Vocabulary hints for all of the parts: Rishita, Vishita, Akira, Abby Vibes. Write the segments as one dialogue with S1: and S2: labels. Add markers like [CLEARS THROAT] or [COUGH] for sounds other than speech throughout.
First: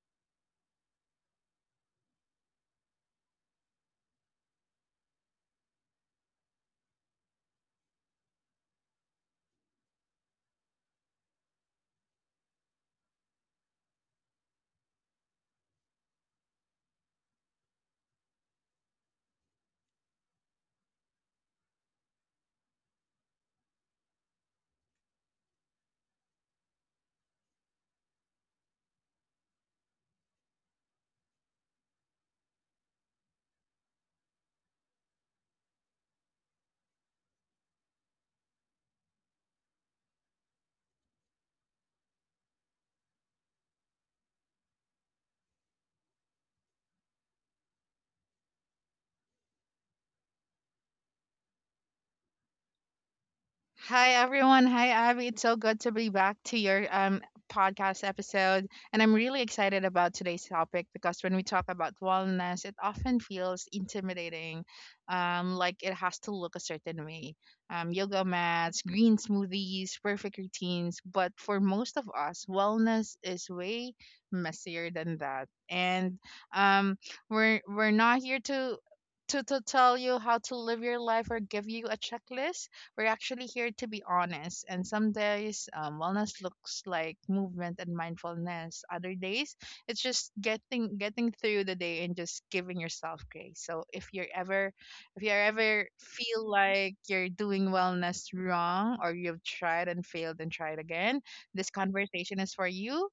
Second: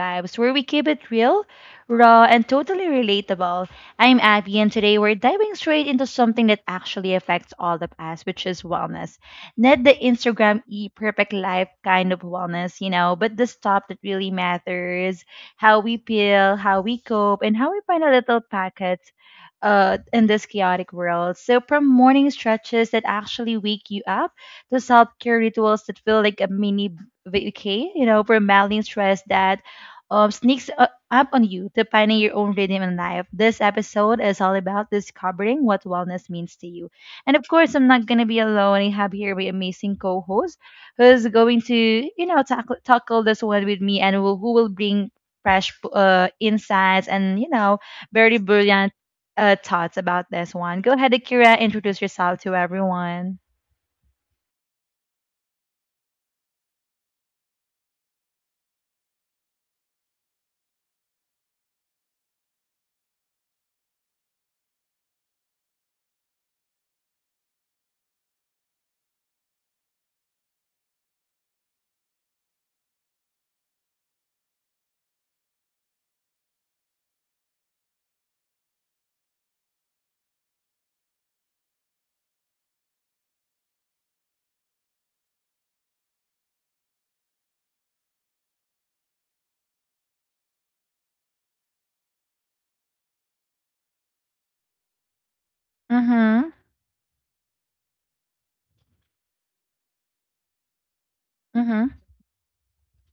S1: Vibes, where we keep it real, raw, and totally relatable. I'm Abby, and today we're diving straight into something that actually affects all of us, which is wellness. Not the Instagram e perfect life kind of wellness, you know, but the stuff that really matters, how we feel, how we cope, and how we find a little pockets in this chaotic world. So, from morning stretches that actually wake you up to self care rituals that feel like a mini vacay, you know, for battling stress that up on you, to finding your own rhythm in life. This episode is all about discovering what wellness means to you. And of course, I'm not going to be alone. I have here my amazing co host who's going to, you know, tackle this one with me, and will, who will bring fresh insights and, you know, very brilliant thoughts about this one. Go ahead, Akira, introduce yourself to everyone.
S2: Hi everyone. Hi Abby. It's so good to be back to your podcast episode. And I'm really excited about today's topic because when we talk about wellness, it often feels intimidating. Like it has to look a certain way. Yoga mats, green smoothies, perfect routines, but for most of us, wellness is way messier than that. And um we're not here to to tell you how to live your life or give you a checklist. We're actually here to be honest, and some days wellness looks like movement and mindfulness. Other days, it's just getting through the day and just giving yourself grace. So if you ever feel
S1: Mm-hmm.
S2: like you're doing wellness wrong or you've tried and failed and tried again, this
S1: Mm-hmm.
S2: conversation is for you.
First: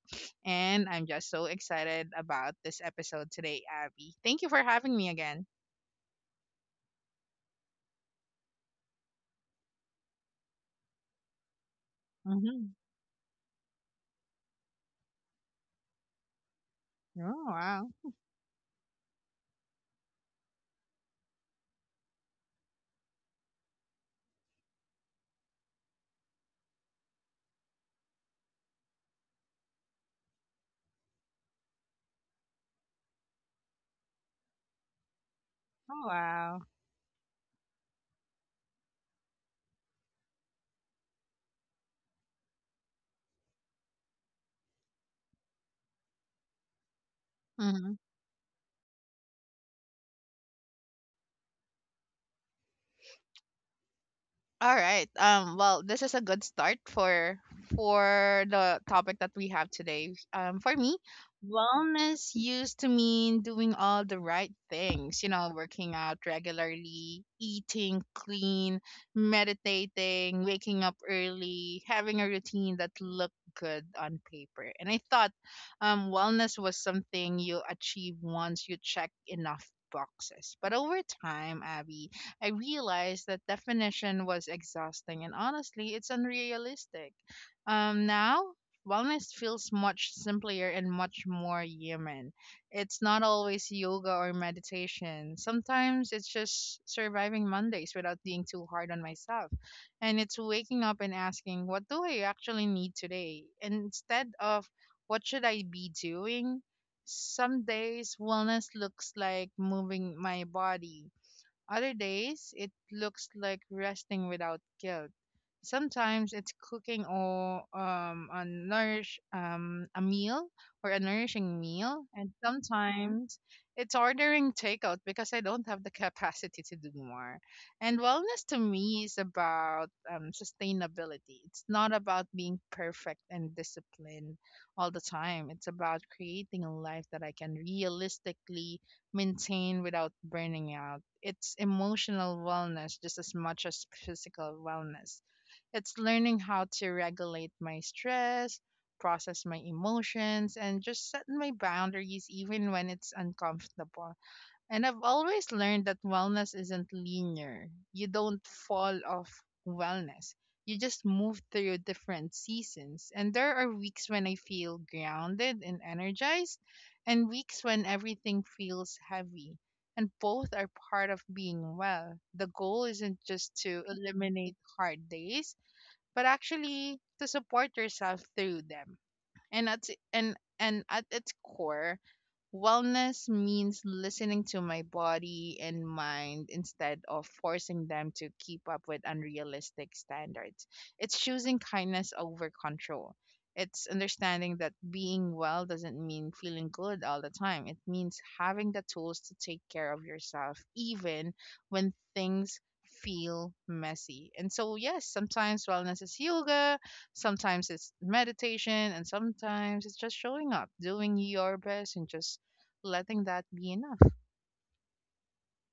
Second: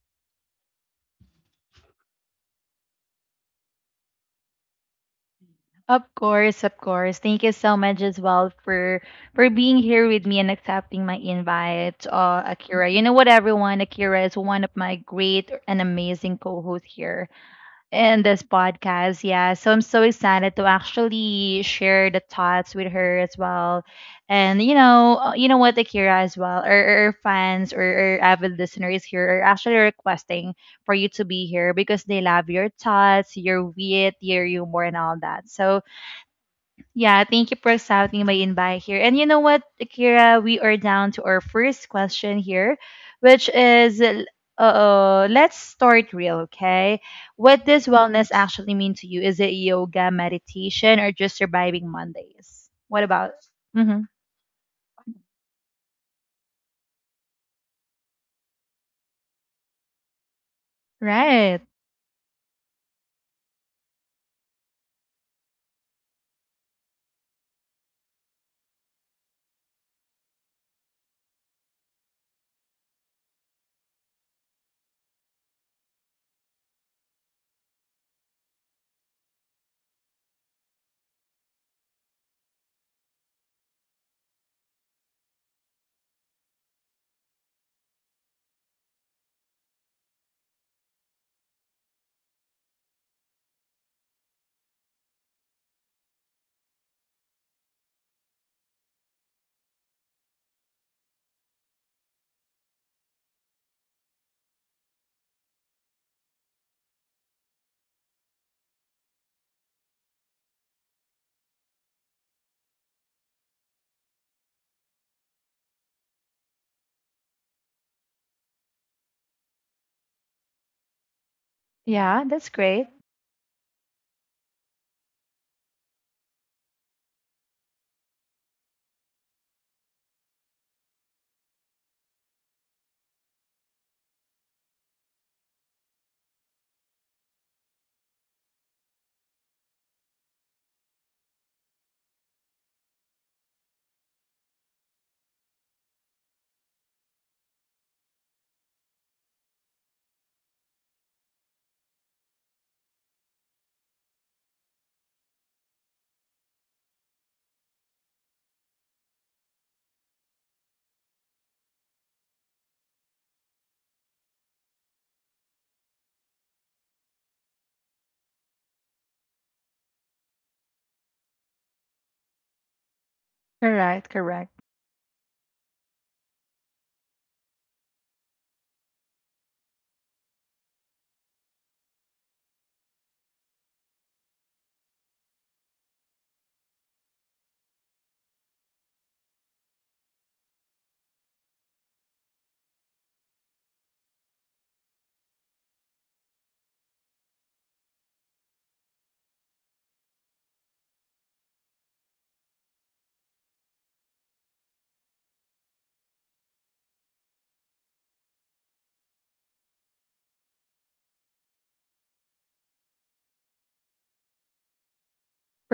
S2: And I'm just so excited about this episode today, Abby. Thank you for having me again.
S1: Of course, of course. Thank you so much as well for being here with me and accepting my invite,
S2: hmm
S1: Akira. You know what, everyone, Akira is one of my great and amazing co-hosts here
S2: Oh, wow.
S1: in this podcast. Yeah. So I'm so excited to actually share the thoughts with her as well. And you know what, Akira as well, or fans or avid listeners here are actually requesting for you to be here because they love your thoughts, your wit, your humor, and all that. So
S2: Oh, wow.
S1: yeah, thank you for accepting my invite here. And you know what, Akira, we are down to our first question here, which is let's start real, okay? What does
S2: Mhm.
S1: wellness actually mean to you? Is it yoga, meditation, or just surviving Mondays? What about? Hmm.
S2: All right. Well, this is a good start for the topic that we have today. For me,
S1: Right.
S2: wellness used to mean doing all the right things, you know, working out regularly, eating clean, meditating, waking up early, having a routine that looked good on paper. And I thought wellness was something you achieve once you check enough boxes. But over time, Abby, I realized that definition was exhausting and honestly, it's unrealistic. Now, wellness feels much simpler and much more human. It's not always yoga or meditation. Sometimes it's just surviving Mondays without being too hard on myself. And it's waking up and asking, what do I actually need today? And instead of, what should I be doing? Some days wellness looks like moving my body. Other days, it looks like resting without guilt. Sometimes it's cooking or a meal or a nourishing meal,
S1: Yeah,
S2: and
S1: that's great.
S2: sometimes it's ordering takeout because I don't have the capacity to do more. And wellness to me is about sustainability. It's not about being perfect and disciplined all the time. It's about creating a life that I can realistically maintain without burning out. It's emotional wellness just as much as physical wellness. It's learning how to regulate my stress, process my emotions, and just set my boundaries even when it's uncomfortable. And I've always learned that wellness isn't linear. You don't fall off wellness. You just move through different seasons. And there are weeks when I feel grounded and energized, and weeks when everything feels heavy. And both are part of being well. The goal isn't just to
S1: Correct, correct.
S2: eliminate hard days, but actually to support yourself through them. And that's and at its core, wellness means listening to my body and mind instead of forcing them to keep up with unrealistic standards. It's choosing kindness over control. It's understanding that being well doesn't mean feeling good all the time. It means having the tools to take care of yourself, even when things feel messy. And so, yes, sometimes wellness is yoga, sometimes it's meditation, and sometimes it's just showing up, doing your best, and just letting that be enough.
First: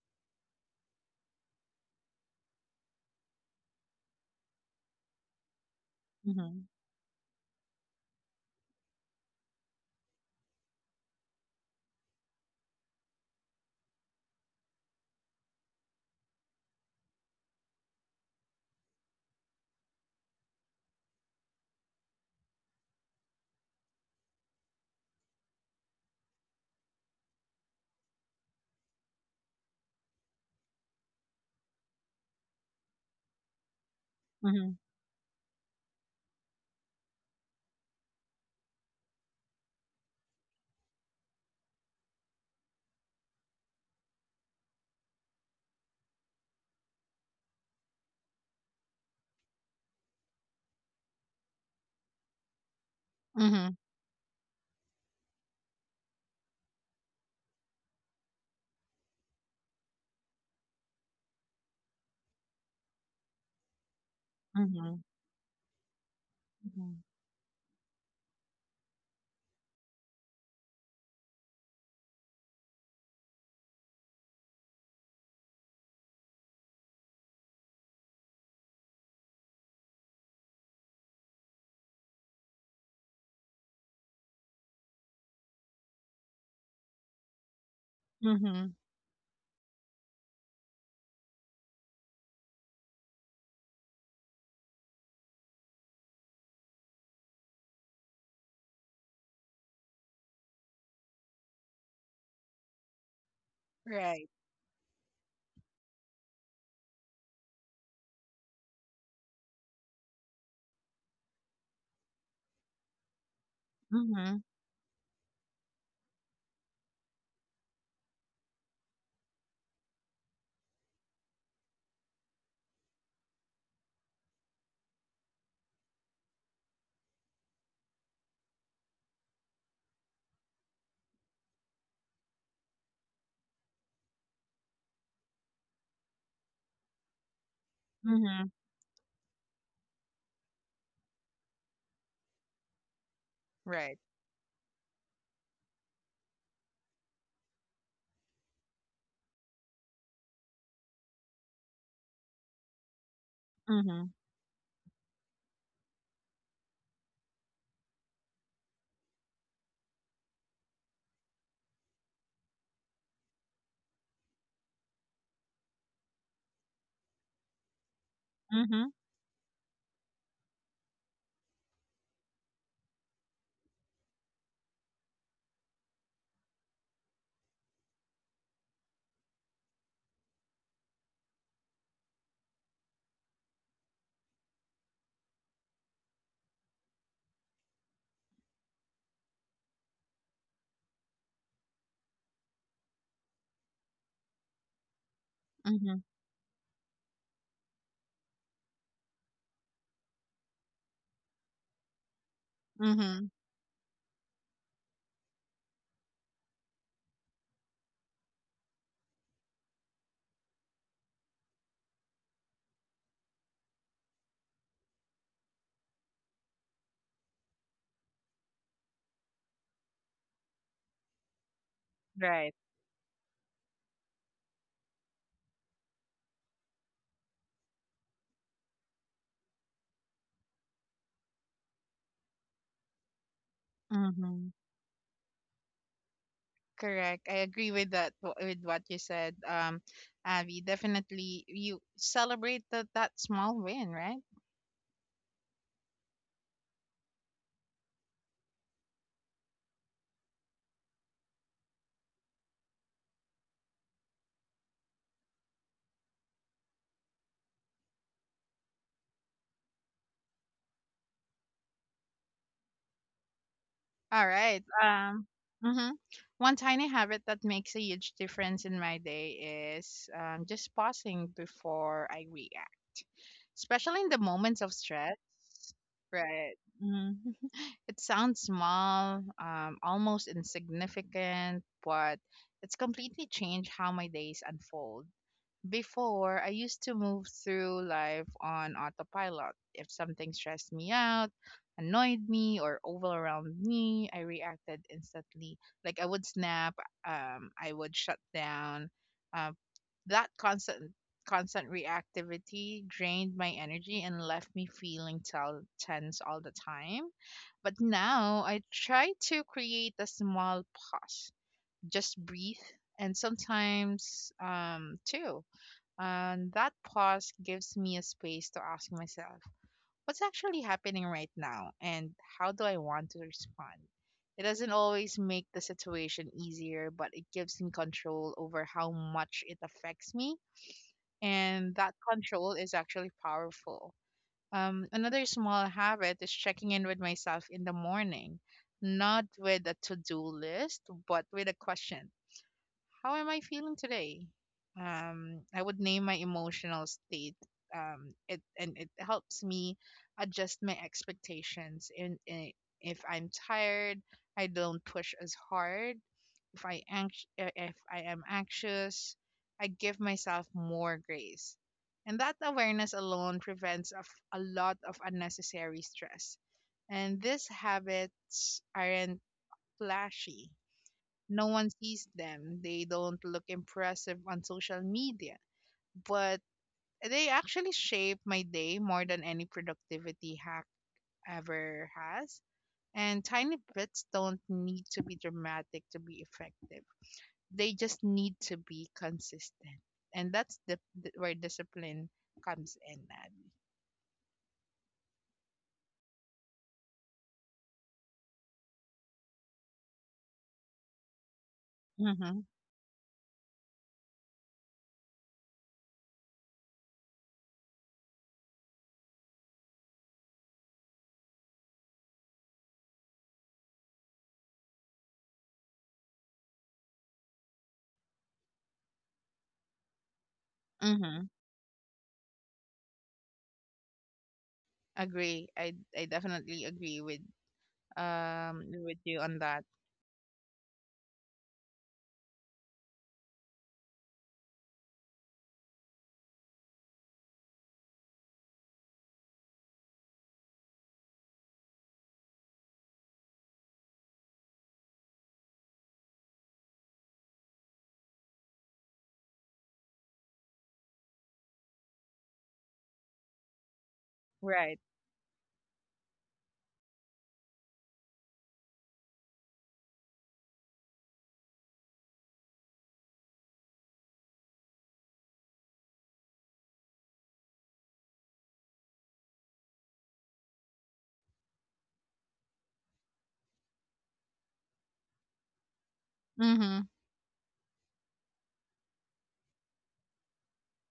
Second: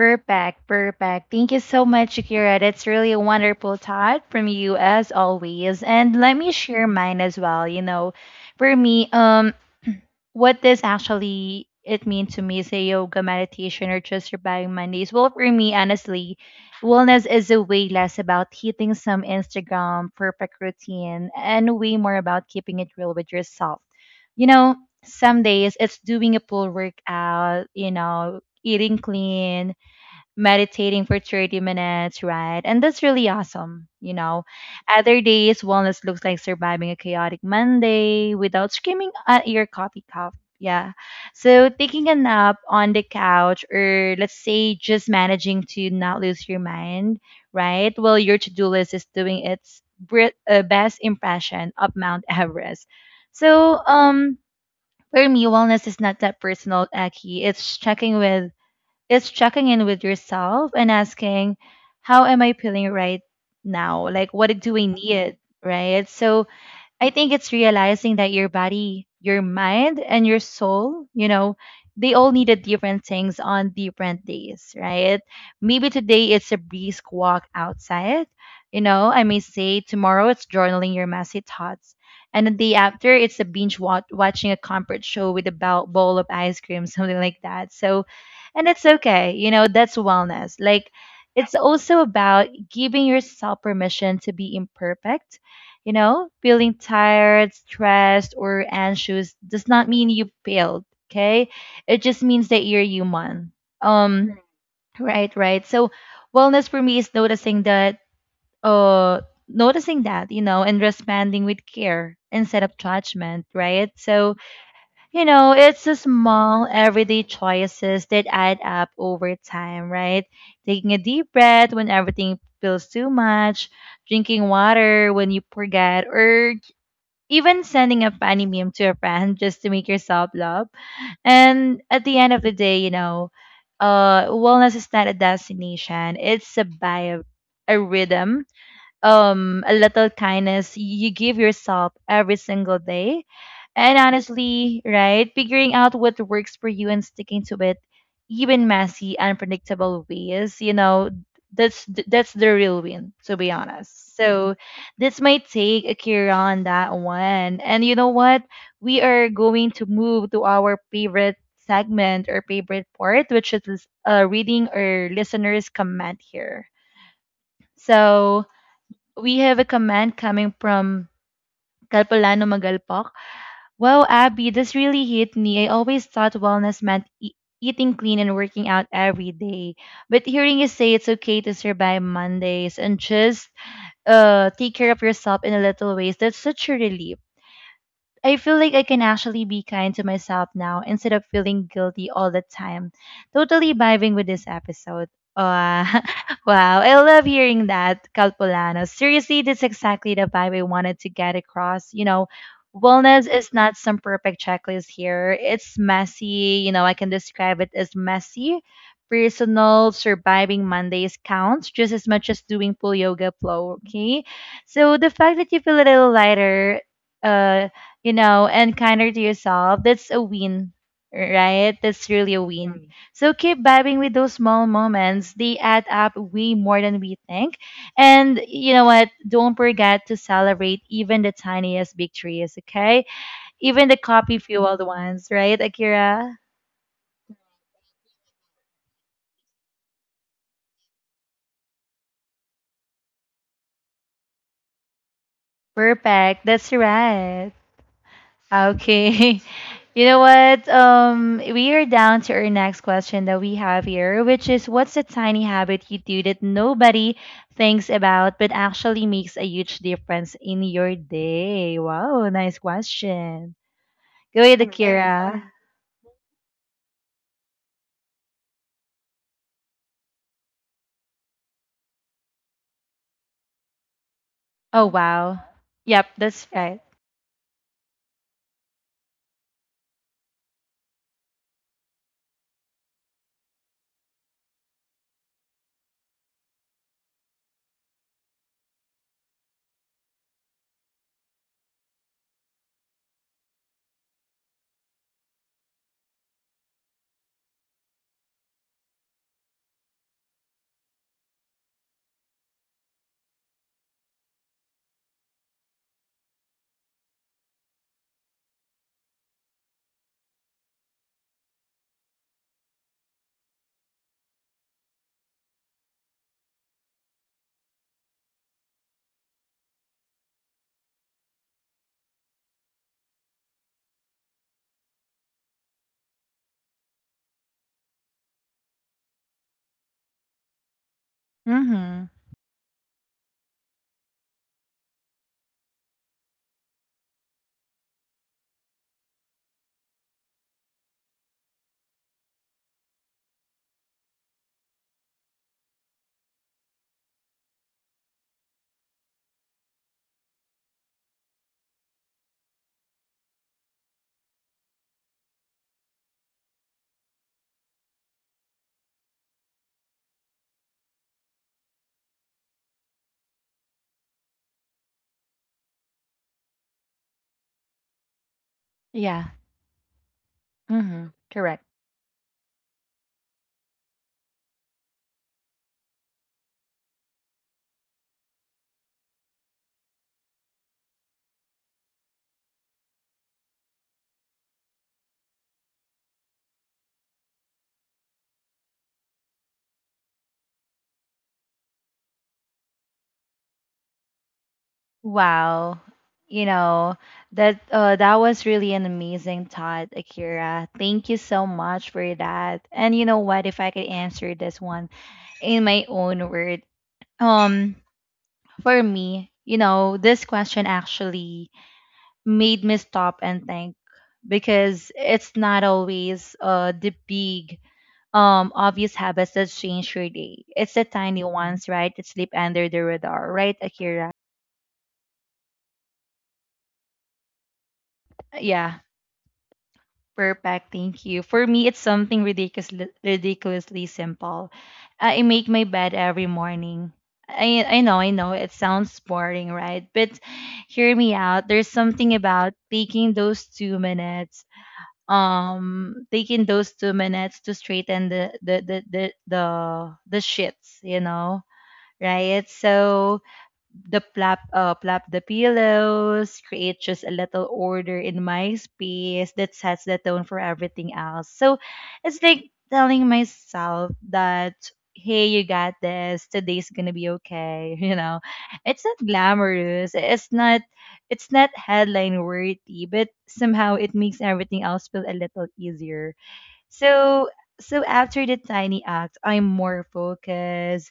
S1: Perfect, perfect. Thank you so much, Shakira. That's really a wonderful thought from you as always. And let me
S2: Mhm.
S1: share mine as well. You know, for me, [CLEARS THROAT] what does actually it mean to me, say yoga, meditation, or just surviving Mondays? Well, for me, honestly, wellness is a way less about hitting some Instagram perfect routine and way more about keeping it real with yourself. You know, some days it's doing a full workout, you know, eating clean, meditating for 30 minutes, right? And that's really awesome, you know.
S2: Mhm.
S1: Other days, wellness looks like surviving a chaotic Monday without screaming at your coffee cup. Yeah. So taking a nap on the couch, or let's say just managing to not lose your mind, right? Well, your to do list is doing its best impression of Mount Everest.
S2: Mhm.
S1: So, for me, wellness is not that personal, Aki. It's checking with it's checking in with yourself and asking, how am I feeling right now? Like, what do I
S2: Mhm.
S1: need? Right. So,
S2: Mhm.
S1: I think it's realizing that your body, your mind, and your soul, you know, they all needed different things on different days, right? Maybe today it's a brisk walk outside. You know, I may say tomorrow it's journaling your messy thoughts. And the day after, it's a binge watching a comfort show with a bowl of ice cream, [LAUGHS] something like that. So, and
S2: Mhm.
S1: it's okay. You know, that's wellness. Like, it's also about giving yourself permission to be imperfect. You know, feeling tired, stressed, or anxious does not mean you failed, okay? It just means that you're human.
S2: Right.
S1: Um, right, right. So wellness for me is uh noticing that, you know, and responding with care instead of judgment, right? So,
S2: Mhm.
S1: you know, it's the small everyday choices that add up over time, right? Taking a deep breath when everything feels too much, drinking water when you forget, or even sending a funny meme to a friend just to make yourself laugh. And at the end of the day, you know, wellness is not a destination; it's a bio, a rhythm,
S2: Mhm.
S1: a little kindness you give yourself every single day. And
S2: Right.
S1: honestly, right, figuring out what works for you and sticking to it, even messy unpredictable ways, you know, that's that's the real win, to be
S2: Mhm.
S1: honest. So this might take a care on that one. And you know what, we are going to move to our favorite segment or favorite part, which is reading our listeners comment here. So
S2: Mhm.
S1: we have a comment coming from Kalpalano Magalpak. Wow, Abby, this really hit me. I always thought wellness meant eating clean and working out every day. But hearing you say it's okay to survive Mondays and just take care of yourself in a little ways, that's such a relief. I feel like I can actually be kind to myself now instead of feeling guilty all the time. Totally vibing with this episode. Uh,
S2: Mhm.
S1: [LAUGHS] wow, I love hearing that, Calpolano. Seriously, that's exactly the vibe I wanted to get across. You know, wellness
S2: Mhm.
S1: is not some perfect checklist here. It's messy. You know, I can describe it as messy. Personal surviving Mondays counts just as much as doing full yoga flow. Okay, so the fact that you feel a little lighter, uh you know, and kinder to yourself, that's a win, right? That's really a
S2: Right.
S1: win. Right. So keep vibing with those small moments. They add up way more than we think. And you know what? Don't forget to celebrate even the tiniest victories, okay? Even the coffee
S2: Mhm.
S1: fueled ones, right, Akira?
S2: Correct. I agree with with what you said. Abby, definitely you celebrate that small win, right?
S1: Perfect. That's right. Okay. [LAUGHS] You know what? We are down to our next question that we have here, which is what's a tiny habit you do that nobody thinks about but actually makes a huge difference in your day? Wow, nice question.
S2: All
S1: Go ahead,
S2: right.
S1: And Akira.
S2: Mhm. One tiny habit that makes a huge difference in my day is just pausing before I react, especially in the moments of
S1: Oh,
S2: stress.
S1: wow. Yep, that's
S2: Right.
S1: right.
S2: Mm. [LAUGHS] It sounds small, almost insignificant, but it's completely changed how my days unfold. Before, I used to move through life on autopilot. If something stressed me out, annoyed me, or overwhelmed me, I reacted instantly. Like I would snap, I would shut down. Uh, that constant reactivity drained my energy and left me feeling tense all the time. But now I try to create a small pause, just breathe, and sometimes too. And that pause gives me a space to ask myself, what's actually happening right now and how do I want to respond? It doesn't always make the situation easier, but it gives me control over how much it affects me, and that
S1: Mm-hmm.
S2: control is actually powerful. Another small habit is checking in with myself in the morning, not with a to do list, but with a question. How am I feeling today? I would name my emotional state. It and it helps me adjust my expectations. And if I'm tired, I don't push as hard. If I am anxious, I give myself more grace. And that awareness alone prevents of a lot of unnecessary stress. And these habits aren't
S1: Yeah.
S2: flashy.
S1: Mm-hmm.
S2: No
S1: Correct.
S2: one sees them. They don't look impressive on social media, but they actually shape my day more than any productivity hack ever has. And tiny bits don't need to be dramatic to be effective. They just need to be consistent, and that's the where discipline comes in, Abby.
S1: Wow. You know, that was really an amazing thought, Akira. Thank you so much for
S2: Mm-hmm.
S1: that. And you know what, if I could answer this one in my own word, um, for me, you know, this question actually made me stop and think, because it's not always the big obvious habits that change your day. It's the tiny
S2: Mm-hmm.
S1: ones, right? That sleep under the radar, right, Akira?
S2: Agree. I definitely agree
S1: Yeah.
S2: with you on that.
S1: Perfect. Thank you. For me, it's something ridiculously simple. I make my bed every morning. I know, I know. It sounds boring, right? But hear me out. There's something about taking those 2 minutes. Taking those 2 minutes to straighten the shits, you know, right? So the plap
S2: Right.
S1: plap the pillows, create just a little order in my space that sets the tone for everything else. So it's like telling myself that, hey, you got this, today's gonna be okay. [LAUGHS] You know, it's not glamorous, it's not headline worthy, but somehow it makes everything else feel a little easier.
S2: Mm-hmm.
S1: So so after the tiny act, I'm more focused,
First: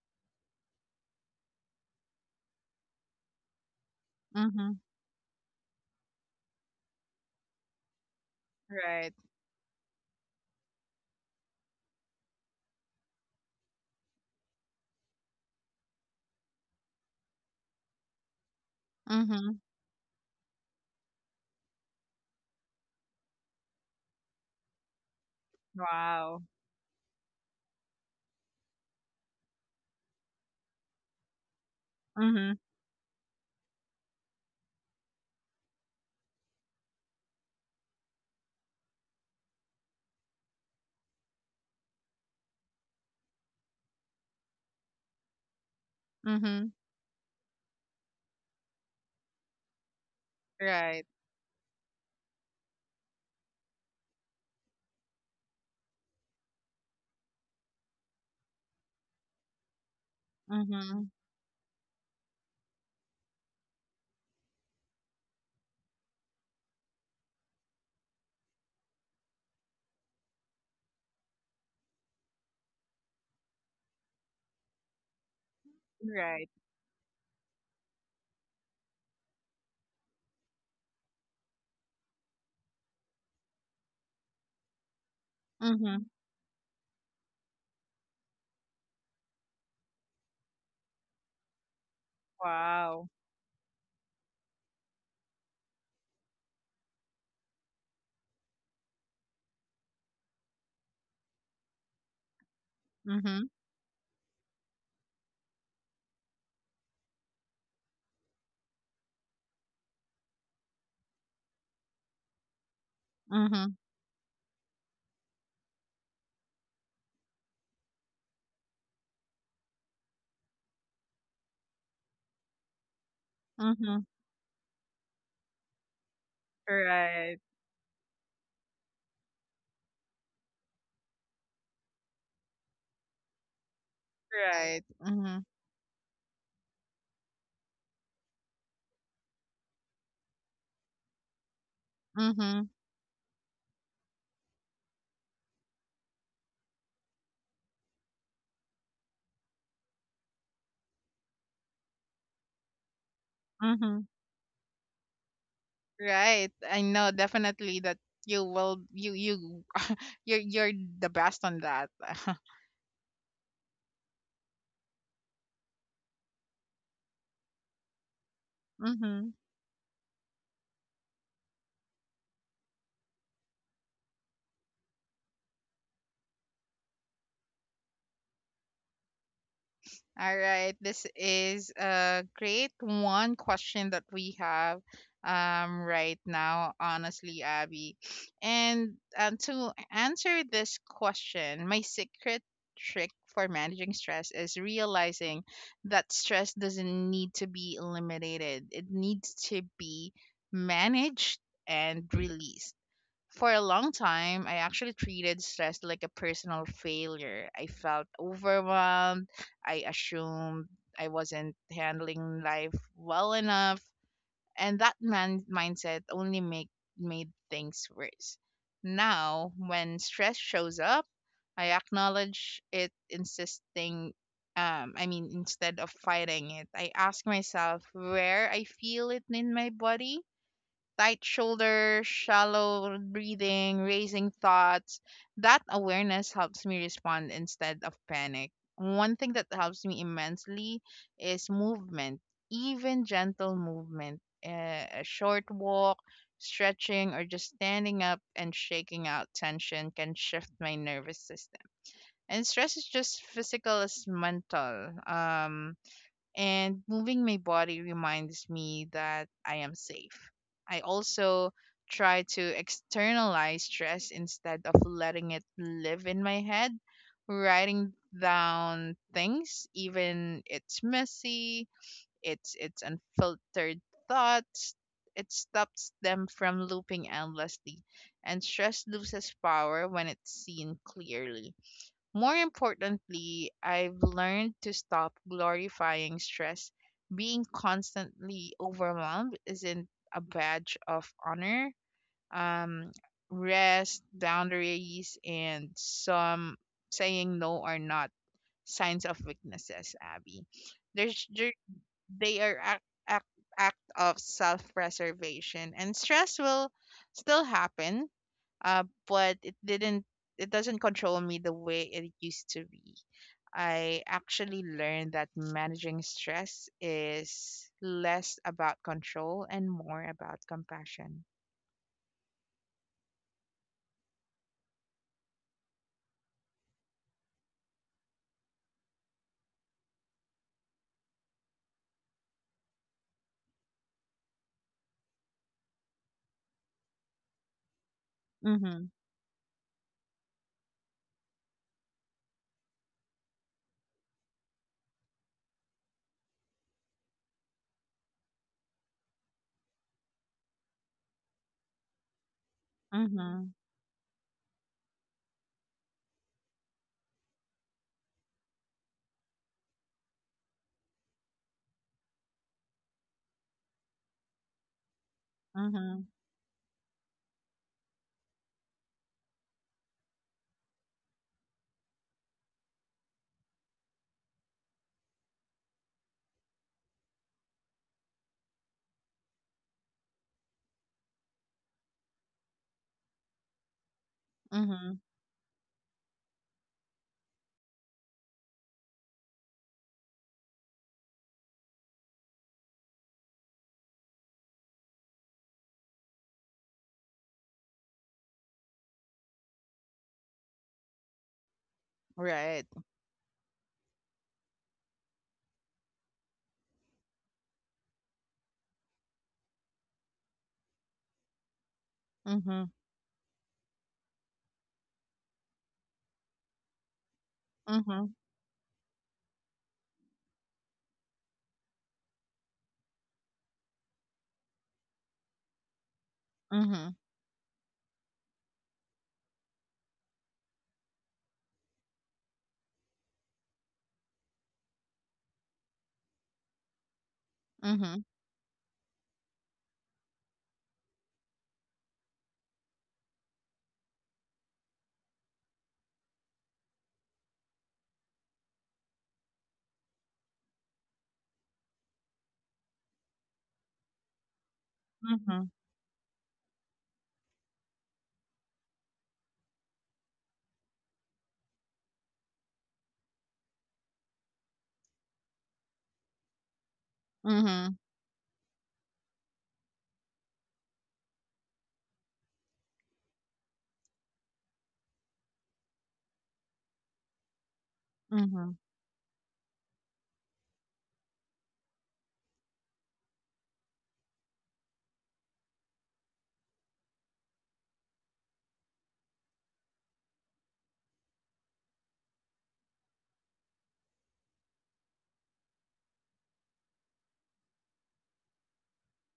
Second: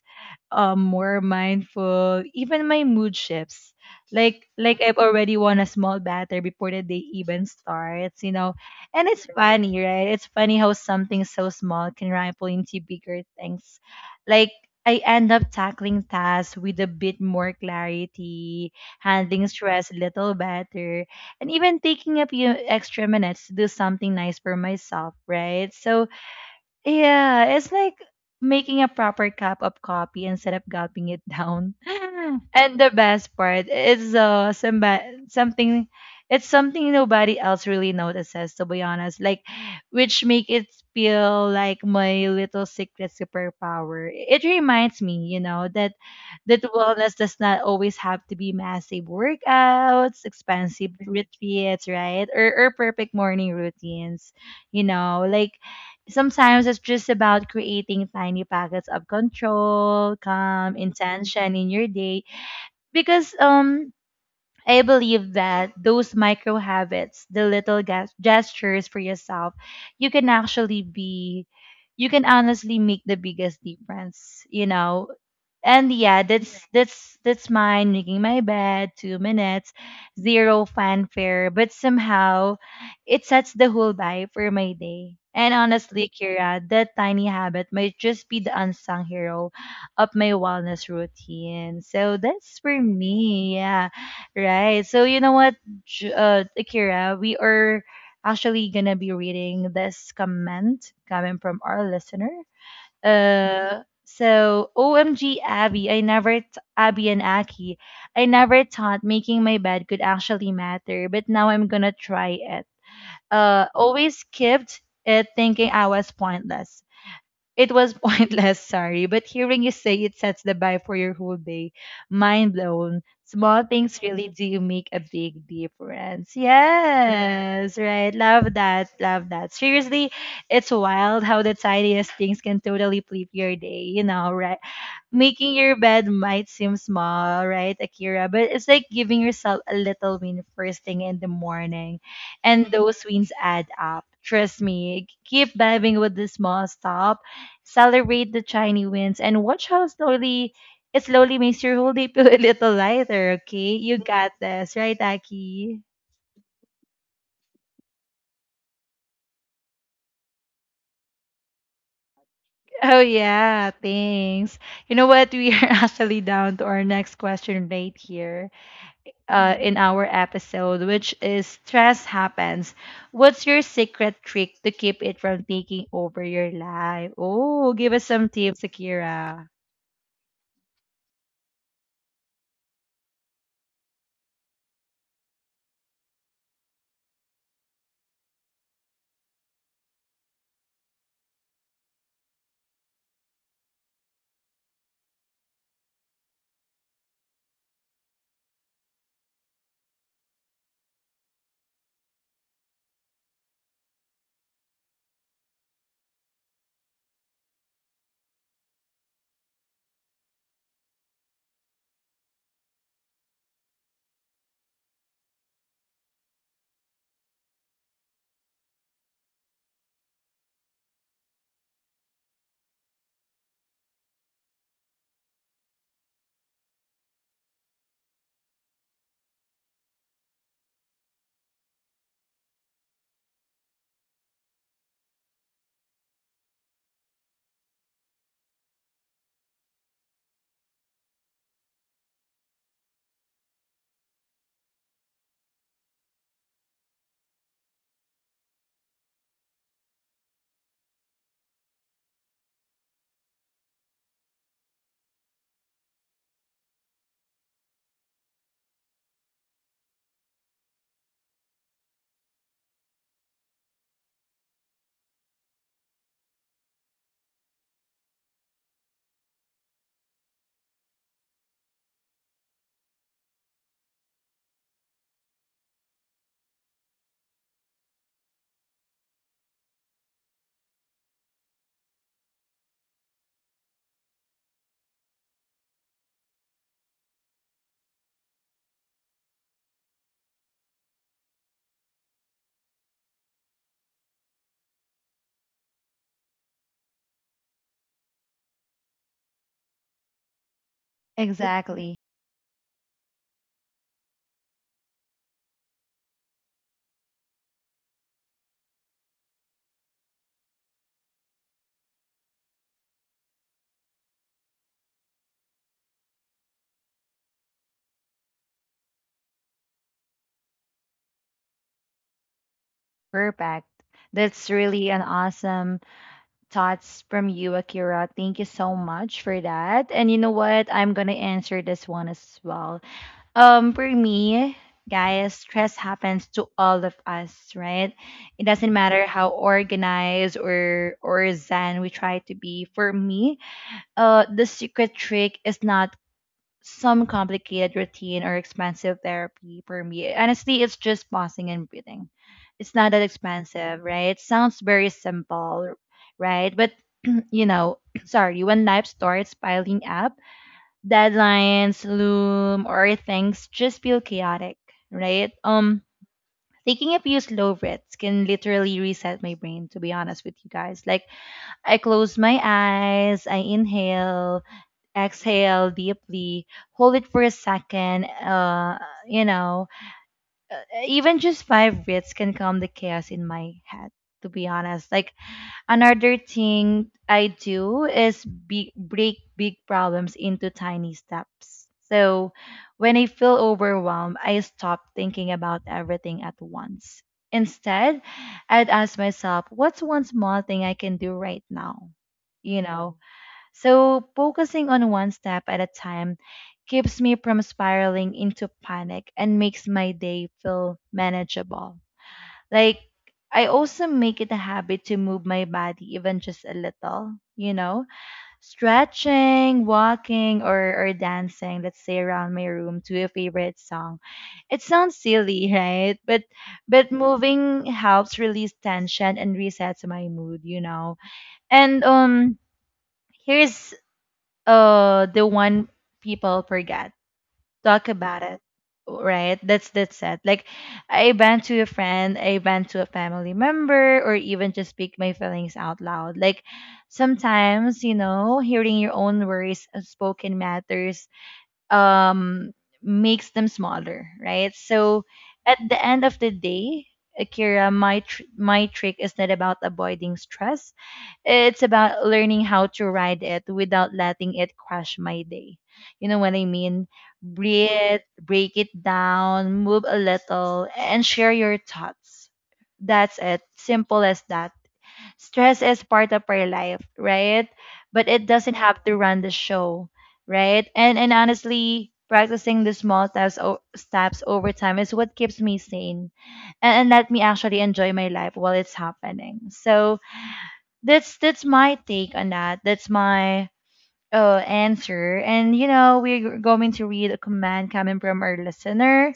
S1: more mindful. Even my mood shifts. Like
S2: Mm-hmm.
S1: like I've already won a small battle before the day even starts, you know. And
S2: Right.
S1: it's funny, right? It's funny how something so small can ripple into bigger things. Like I end up tackling tasks with a bit more clarity, handling
S2: Mm-hmm.
S1: stress a little better, and even taking a few extra minutes to do something nice for myself, right? So
S2: Wow.
S1: yeah, it's like making a proper cup of coffee instead of gulping it down. [LAUGHS]
S2: Mm-hmm.
S1: And the best part is someba- something it's something nobody else really notices, to be honest. Like, which make it feel like my little secret superpower. It reminds me, you know, that
S2: Mm-hmm.
S1: wellness does not always have to be massive workouts, expensive
S2: Right.
S1: retreats, right? Or perfect morning routines. You know, like sometimes it's just about creating tiny packets of control, calm,
S2: Mm-hmm.
S1: intention in your day. Because I believe that those micro habits, the little gestures for yourself, you can actually be you can honestly make the biggest difference, you know, and yeah,
S2: Right.
S1: that's mine, making my bed, 2 minutes, zero fanfare, but somehow it sets the whole vibe for my day. And
S2: Mm-hmm.
S1: honestly, Kira, that tiny habit might just be the unsung hero of my wellness routine. So that's for
S2: Wow.
S1: me, yeah, right. So you know what, Kira, we are actually gonna be reading this comment coming from our listener.
S2: Mm-hmm.
S1: So OMG Abby, I never t- Abby and Aki, I never thought making my bed could actually matter, but now I'm gonna try it.
S2: Mm-hmm.
S1: Always kept it thinking I was pointless. It was [LAUGHS] pointless, sorry, but hearing you say it sets the vibe for your whole day. Mind blown. Small things
S2: Mm-hmm.
S1: really do make a big difference.
S2: Right.
S1: Yes, right. Love that. Love that. Seriously, it's wild how the tiniest things can totally flip your day, right?
S2: Right. Mm-hmm.
S1: Making your bed might seem small, right, Akira? But it's like giving yourself a little win first thing in the morning.
S2: Mm-hmm.
S1: And those wins add up. Trust me. Keep diving with the small stop. Celebrate the tiny wins and watch how slowly it slowly makes your whole day feel a little lighter, okay? You
S2: Mm-hmm.
S1: got this, right, Aki?
S2: Right. I know definitely that you will you you [LAUGHS] you're the best on that. [LAUGHS]
S1: Oh yeah, thanks. You know what? We are [LAUGHS] actually down to our next question right here.
S2: Mm-hmm.
S1: In our episode, which is Stress Happens. What's your secret trick to keep it from taking over your life? Oh, give us some tips, Akira.
S2: All right. This is a great one question that we have right now, honestly, Abby. And to answer this question, my secret trick for managing stress is realizing that stress doesn't need to be eliminated. It needs to be managed and released. For a long time, I actually treated stress like a personal failure. I felt overwhelmed. I assumed I wasn't handling life well enough, and that mindset only make made things worse. Now, when stress shows up, I acknowledge it, insisting. I mean, instead of fighting it, I ask myself where I feel it in my body: tight shoulders, shallow breathing, racing thoughts. That awareness helps me respond instead of panic. One thing that helps me immensely is movement, even gentle movement, a short walk, stretching, or just standing up and shaking out tension can shift my nervous system. And stress is just physical as mental. And moving my body reminds me that I am safe. I also try to externalize stress instead of letting it live in my head, writing down things, even it's messy, it's unfiltered thoughts. It stops them from looping endlessly, and stress loses power when it's seen clearly. More importantly, I've learned to stop glorifying stress. Being constantly overwhelmed isn't a badge of honor. Um, Rest, boundaries, and some saying no are not signs of weaknesses, Abby. There's, there,
S1: Exactly.
S2: they are act, act of self preservation, and stress will still happen, but it doesn't control me the way it used to be. I actually learned that managing stress is less about control and more about compassion.
S1: Perfect. That's really an awesome thoughts from you, Akira. Thank you so much for that. And you know what? I'm gonna answer this one as well. For me, guys, stress happens to all of us, right? It doesn't
S2: Mhm.
S1: matter how organized or zen we try to be. For me, the secret trick is not some complicated routine or expensive therapy. For me, honestly, it's just pausing and breathing. It's not that
S2: Mhm.
S1: expensive, right? It sounds very simple, right? But you know, [CLEARS THROAT] sorry, when life starts piling up deadlines loom or things just feel chaotic, right?
S2: Mhm.
S1: Taking a few slow breaths can literally reset my brain, to be honest with you guys. Like, I close my eyes, I inhale, exhale deeply, hold it for a second, you know, uh, even just five breaths can calm the chaos in my head. To be honest,
S2: Mhm.
S1: like another thing I do is break big problems into tiny steps. So when I feel overwhelmed, I stop thinking about everything at once. Instead, I'd ask myself, what's one small thing I can do right now? You
S2: Right.
S1: know? So focusing on one step at a time keeps me from spiraling into panic and makes my day feel manageable.
S2: Mhm.
S1: Like I also make it a habit to move my body even just a little, you know,
S2: Mhm.
S1: stretching, walking or dancing, let's say around my room to a favorite song. It sounds silly, [LAUGHS] right? But
S2: Mhm.
S1: moving helps release tension and resets my mood, you know. And here's the one people forget talk
S2: Mhm.
S1: about it right that's it like I vent to a friend, I vent to a family member, or even just speak my feelings out loud. Like, sometimes you know hearing your own worries spoken matters, um, makes them smaller, right? So
S2: Mhm.
S1: at the end of the day, Akira, my my trick is not about avoiding stress, it's about learning how to ride it without letting it crush my day. You know what I mean?
S2: Mhm.
S1: Breathe, break it down, move a little, and share your thoughts. That's it. Simple as that. Stress is part of our life, right? But it
S2: Mhm.
S1: doesn't have to run the show, right? And honestly, practicing the small steps over time is what keeps me sane and let me actually enjoy my life while it's happening. So that's my take on that. That's my answer. And you know, we're going to read a comment coming from our listener.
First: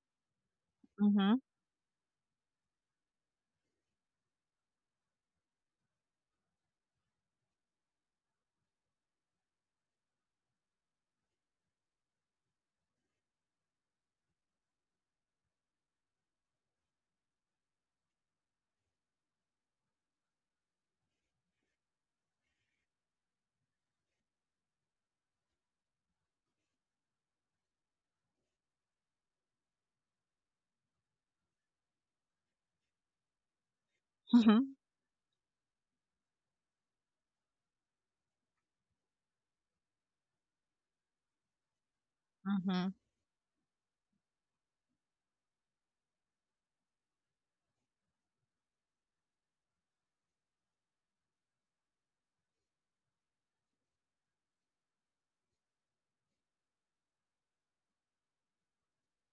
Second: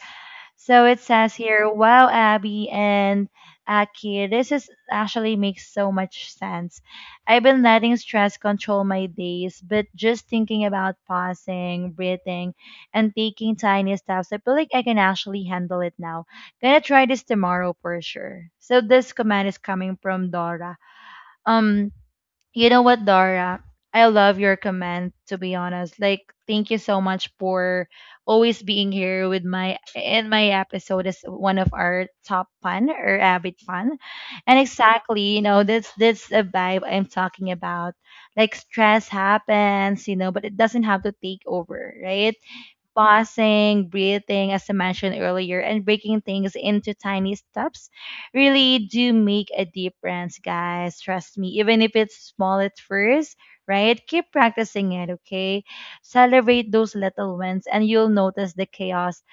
S1: So it says
S2: Mhm.
S1: here, "Wow, Abby and Aki, this is actually makes so much sense. I've been letting stress control my days, but just thinking about pausing, breathing, and taking tiny steps, I feel like I can actually handle it now. Gonna try this tomorrow for sure." So this comment is coming from Dora. Um, you know what, Dora? I love your comment, to be honest. Like, thank you so much for always being here with my in my episode as one of our top fun or habit fun. And
S2: Mhm.
S1: exactly, you know, that's a vibe I'm talking about. Like stress happens, you know, but it doesn't have to take over, right?
S2: Mhm.
S1: Pausing, breathing, as I mentioned earlier, and breaking things into tiny steps really do make a difference, guys. Trust me, even if it's small at first, right? Keep practicing it, okay? Celebrate those little wins, and you'll notice the chaos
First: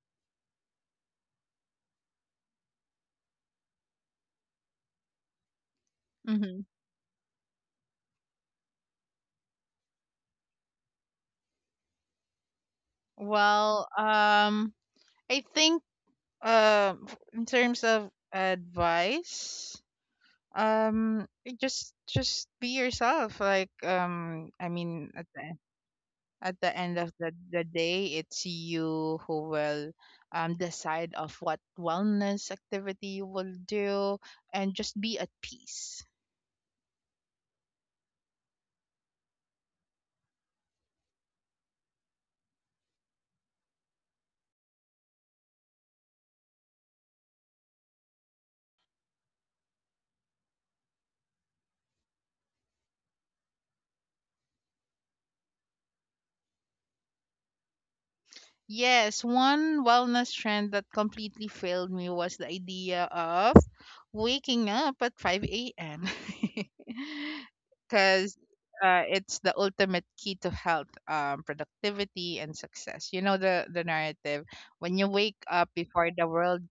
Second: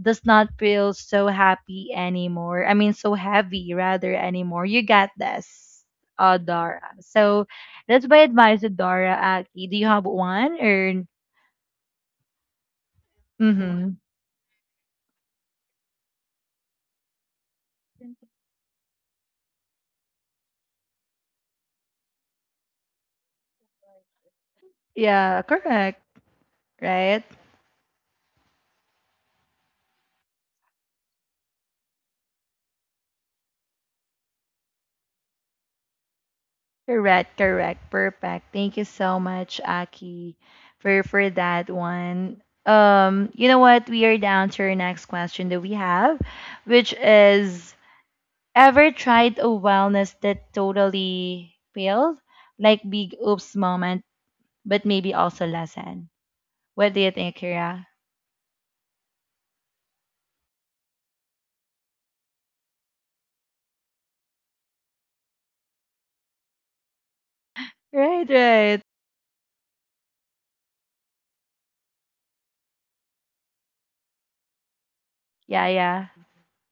S1: does not feel so happy anymore. I mean, so heavy rather anymore. You got this,
S2: Mhm.
S1: Dara. So that's my advice to Dara. Aki, do you have one or?
S2: Well,
S1: Mm-hmm.
S2: I think in terms of advice, Um, just be yourself. Like, I mean,
S1: Yeah, correct,
S2: at the end of
S1: right?
S2: the day, it's you who will decide of what wellness activity you will do, and just be at peace.
S1: Correct, perfect. Thank you so much, Aki, for that one. You know what? We are down to our next question that we have, which is ever tried a wellness that totally failed? Like big oops moment, but maybe also lesson. What do you think, Kira?
S2: Yes, one wellness trend that completely failed me was the idea of waking up at 5 a.m. [LAUGHS]
S1: Right,
S2: Because
S1: right.
S2: it's the ultimate key to health, productivity, and success. You know the narrative. When you wake
S1: Yeah,
S2: up
S1: yeah.
S2: before the world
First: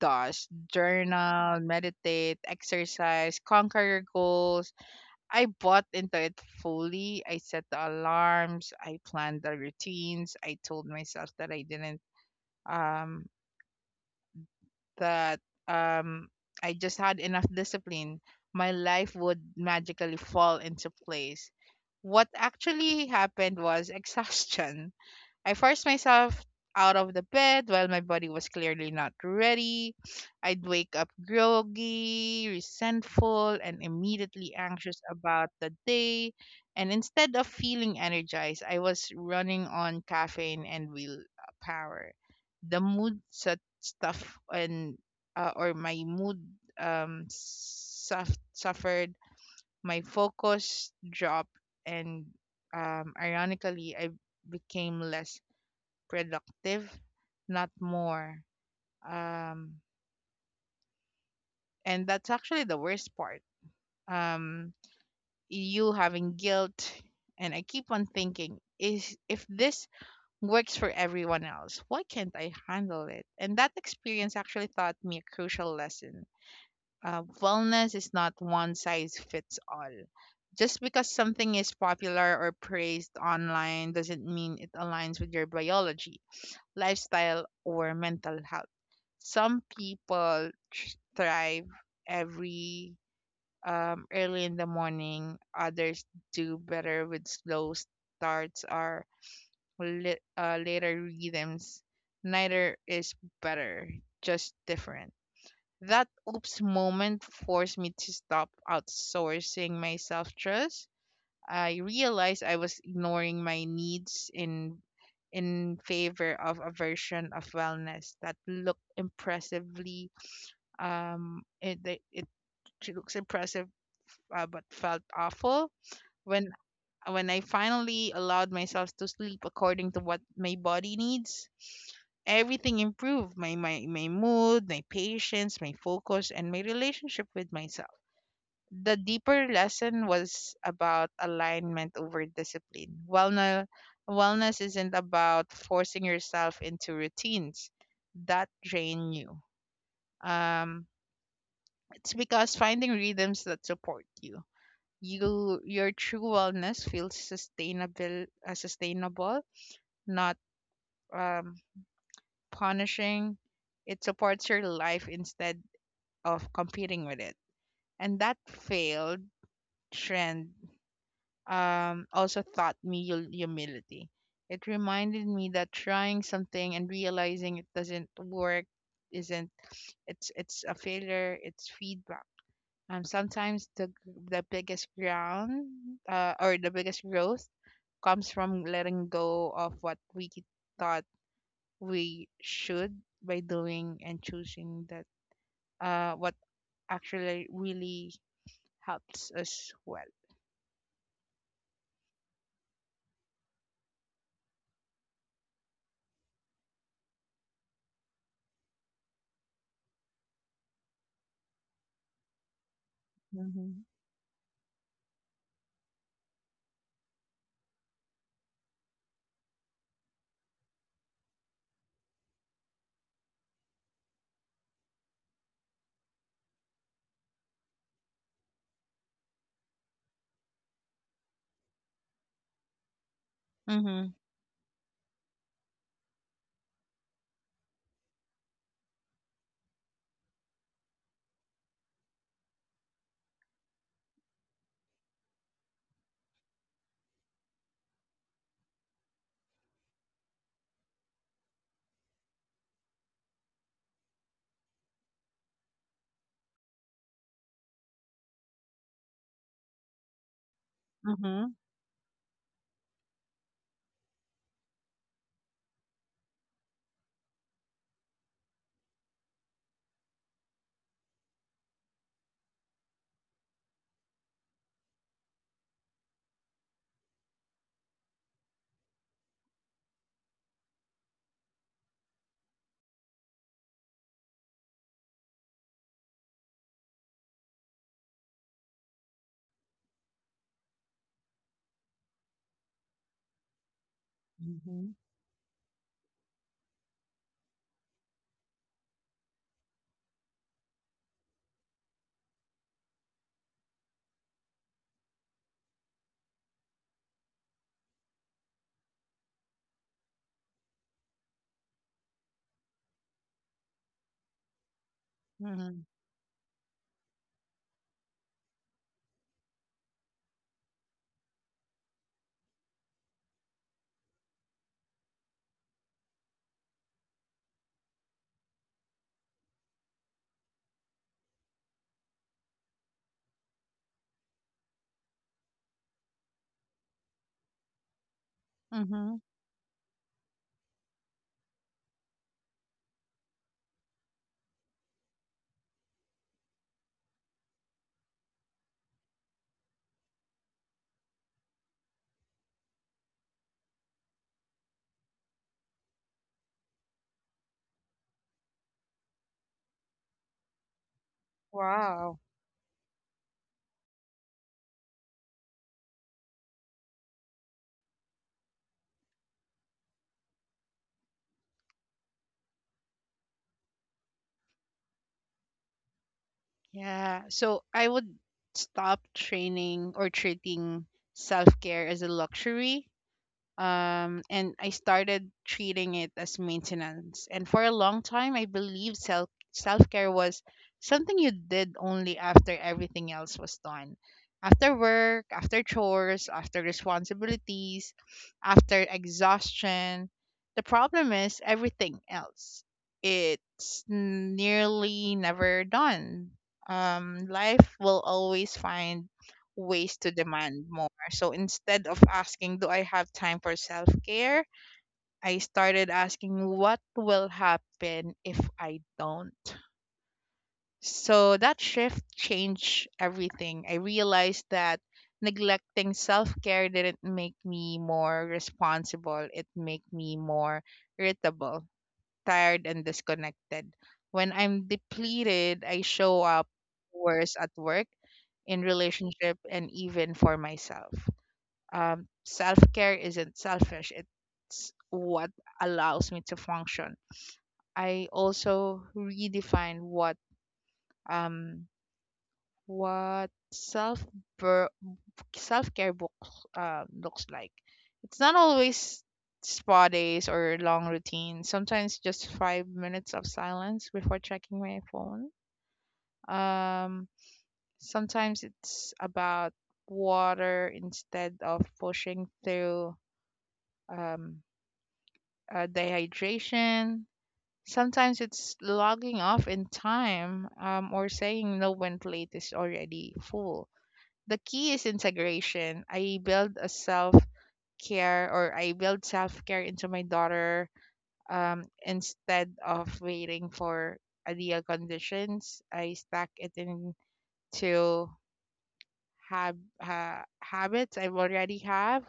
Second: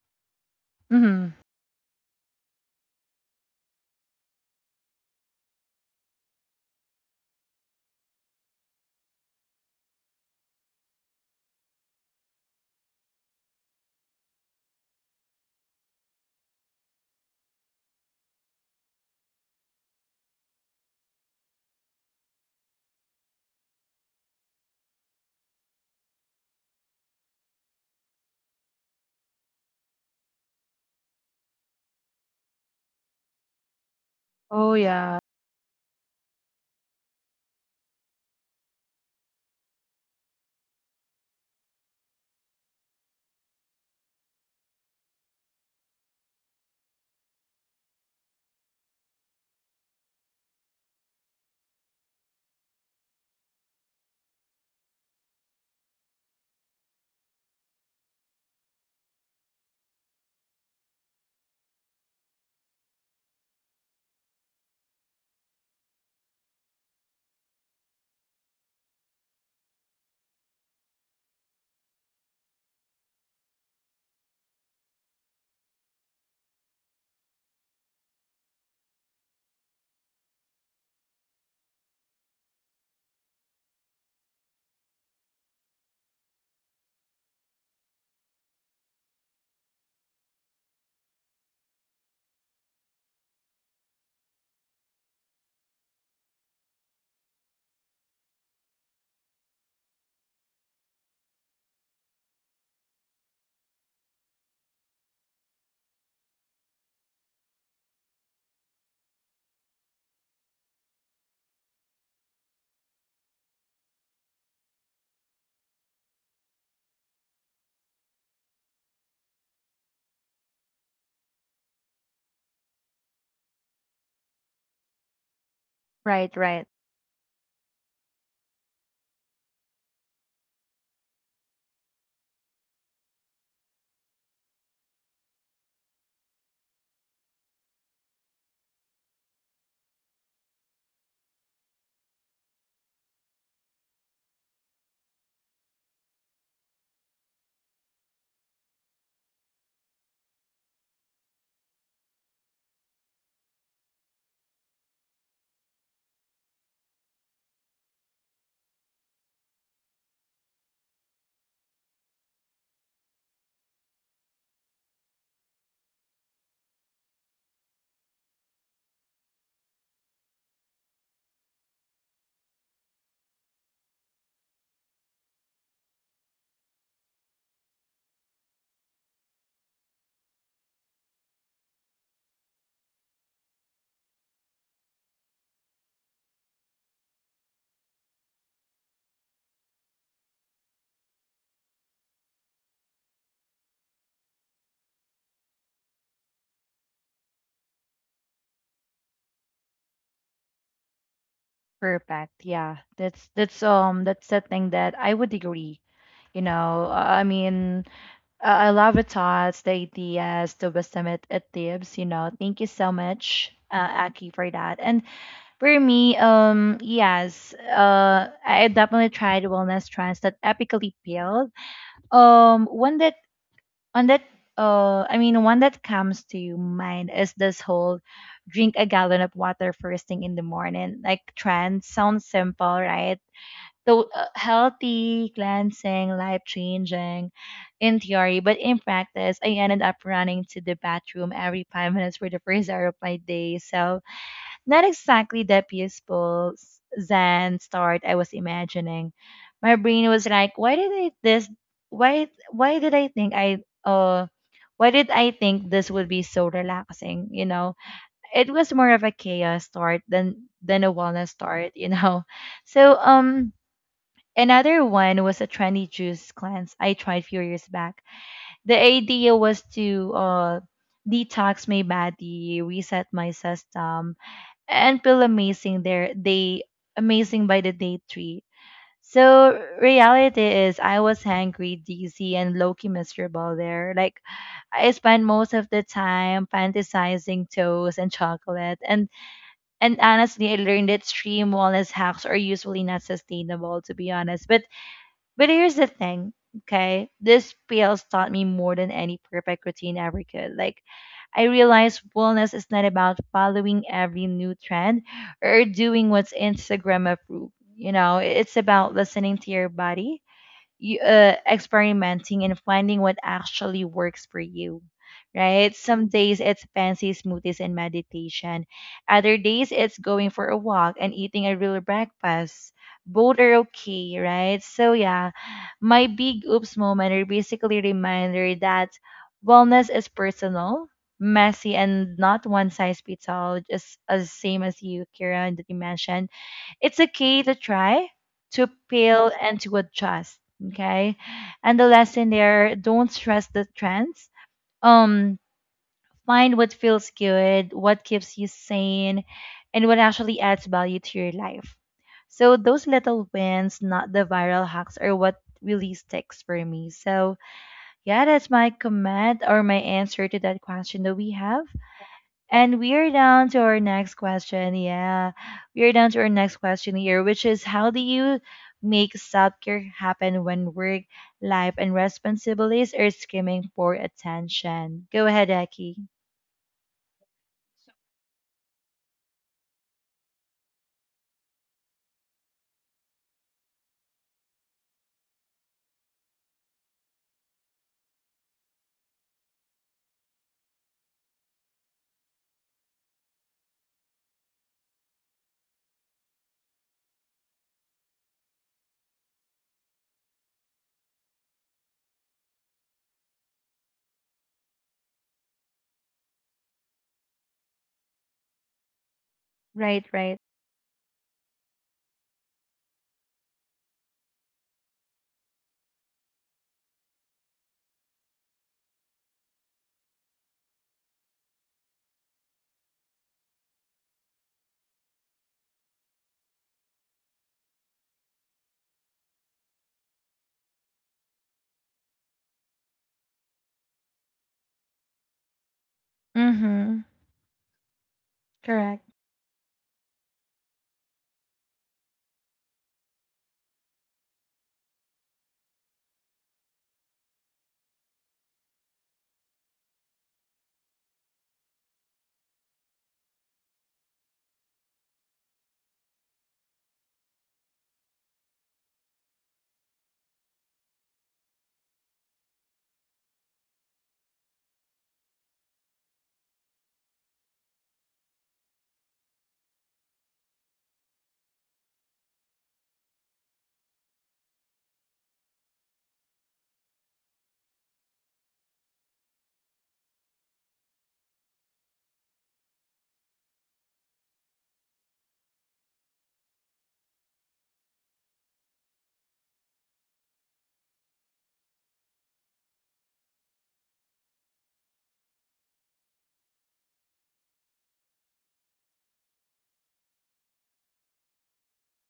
S2: does,
S1: Mm-hmm.
S2: journal, meditate, exercise, conquer your goals, I bought into it fully. I set the alarms, I planned the routines, I told myself that I didn't um that um I just had enough discipline. My life would magically fall into place. What actually happened was [LAUGHS] exhaustion. I forced myself out of the bed while my body was clearly not ready. I'd wake up groggy, resentful, and immediately
S1: Oh
S2: anxious
S1: yeah.
S2: about the day. And instead of feeling energized, I was running on caffeine and will power. The mood set stuff and or My mood suffered. My focus dropped, and ironically, I became less productive, not more. Um, and that's actually the worst part. Um, you having guilt, and I keep on thinking, is if this works for everyone else, why can't I handle it? And that experience actually taught me a crucial lesson. Wellness is not one size fits all. Just because something is popular or praised online doesn't mean it aligns with your biology, lifestyle, or mental health. Some people thrive every early in the morning, others do better with slow starts or later rhythms. Neither is better, just different. That oops moment forced me to stop outsourcing my self trust. I realized I was ignoring my needs in favor of a version of wellness that looked impressively it it it looks impressive, but felt awful.
S1: Right,
S2: when
S1: right.
S2: when I finally allowed myself to sleep according to what my body needs, everything improved, my mood, my patience, my focus, and my relationship with myself. The deeper lesson was about alignment over discipline. Wellness isn't about forcing yourself into routines that drain you. Um, it's because finding rhythms that support you. Your true wellness feels sustainable, not um, punishing. It supports your life instead of competing with it. And that failed trend, also taught me humility. It reminded me that trying something and realizing it doesn't work isn't it's a failure. It's feedback. Sometimes the biggest ground or the biggest growth comes from letting go of what we thought we should by doing and choosing that what actually really helps us well.
S1: Perfect. Yeah. That's that's the thing that I would agree. You know, I mean, I love the thoughts, the ideas, the wisdom it, it tips, you know. Thank you so much,
S2: Mhm.
S1: Aki, for that. And for me, yes, I definitely tried wellness trends that epically failed. One that on that I mean one that comes to mind is this whole drink a gallon of water first thing in the morning like trend. Sounds simple, right? So
S2: Mhm.
S1: healthy, cleansing, life changing in theory, but in practice I ended up running to the bathroom every five minutes for the first hour of my day, so not exactly the peaceful Zen start I was imagining. My brain was like, why did I this why did I think this would be so relaxing, you know? It was more of a chaos start than a wellness
S2: Mhm.
S1: start, you know. [LAUGHS] So another one was a trendy juice cleanse I tried few years back. The idea was to detox my body, reset my system, and feel amazing there they amazing by the day three. So reality is I was hangry, dizzy, and low-key miserable there. Like, I spent most of the time fantasizing toast and chocolate, and honestly I learned that extreme wellness hacks are usually not sustainable, to be honest. but
S2: Mhm.
S1: but here's the thing, okay, this pills taught me more than any perfect routine ever could. Like, I realized wellness is not about following every new trend or doing what's Instagram approved. You know, it's about listening to your body, you, experimenting and finding what actually works for you, right?
S2: Mhm.
S1: Some days it's fancy smoothies and meditation. Other days it's going for a walk and eating a real breakfast. Both are okay, right? So yeah, my big oops moment are basically a reminder that wellness is personal, messy, and not one size fits all, just as same as you, Kira, that you mentioned. It's okay to try, to
S2: Mhm.
S1: fail, and to adjust. Okay. And the lesson there, don't stress the trends. Um, Find what feels good, what keeps you sane, and what actually adds value to your life. So those little wins, not the viral hacks, are what really sticks for me. So yeah, that's my comment or my answer to that question that we have.
S2: Wow.
S1: And we are down to our next question. Yeah. We are down to our next question here, which is how do you make self care happen when work, life, and responsibilities are screaming for attention? Go ahead, Eki.
S2: Yeah. So I would stop training or treating self-care as a luxury, and I started treating it as maintenance. And for a long time, I believed self care was something you did only after everything else was done, after work, after chores, after responsibilities, after exhaustion. The problem is everything else. It's nearly never done. Life will always find
S1: Right,
S2: ways to
S1: right.
S2: demand more. So instead of asking, do I have time for self care? I started asking, what will happen if I don't? So that shift changed everything. I realized that neglecting self care didn't make me more responsible, it made me more irritable, tired, and disconnected. When I'm depleted, I show up
S1: Mm-hmm.
S2: worse at work, in
S1: Correct.
S2: relationship, and even for myself. Self care isn't selfish, it's what allows me to function. I also redefine um, what self care books looks like. It's not always spa days or long routines. Sometimes just 5 minutes of silence before checking my phone. Um, Sometimes it's about water instead of pushing through um, dehydration. Sometimes it's logging off in time, or saying no when plate is already full. The key is integration. I build self care into my daughter, instead of waiting for ideal conditions. I stack it into habits I already have,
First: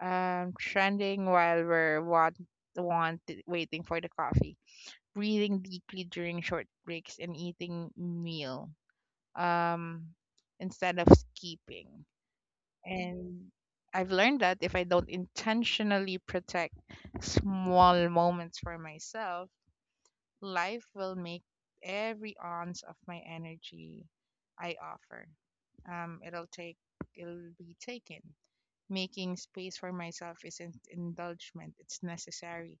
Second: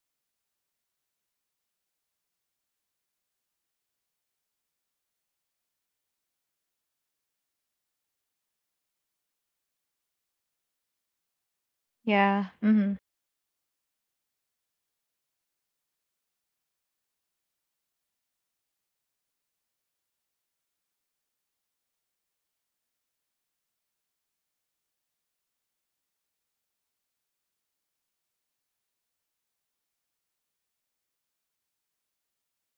S2: trending while we're want waiting for the coffee, breathing deeply during short breaks, and eating meal, um, instead of skipping.
S1: Yeah. Mm-hmm.
S2: And I've learned that if I don't intentionally protect small moments for myself, life will make every ounce of my energy I offer. Um, it'll take it'll be taken. Making space for myself isn't indulgement; it's necessary,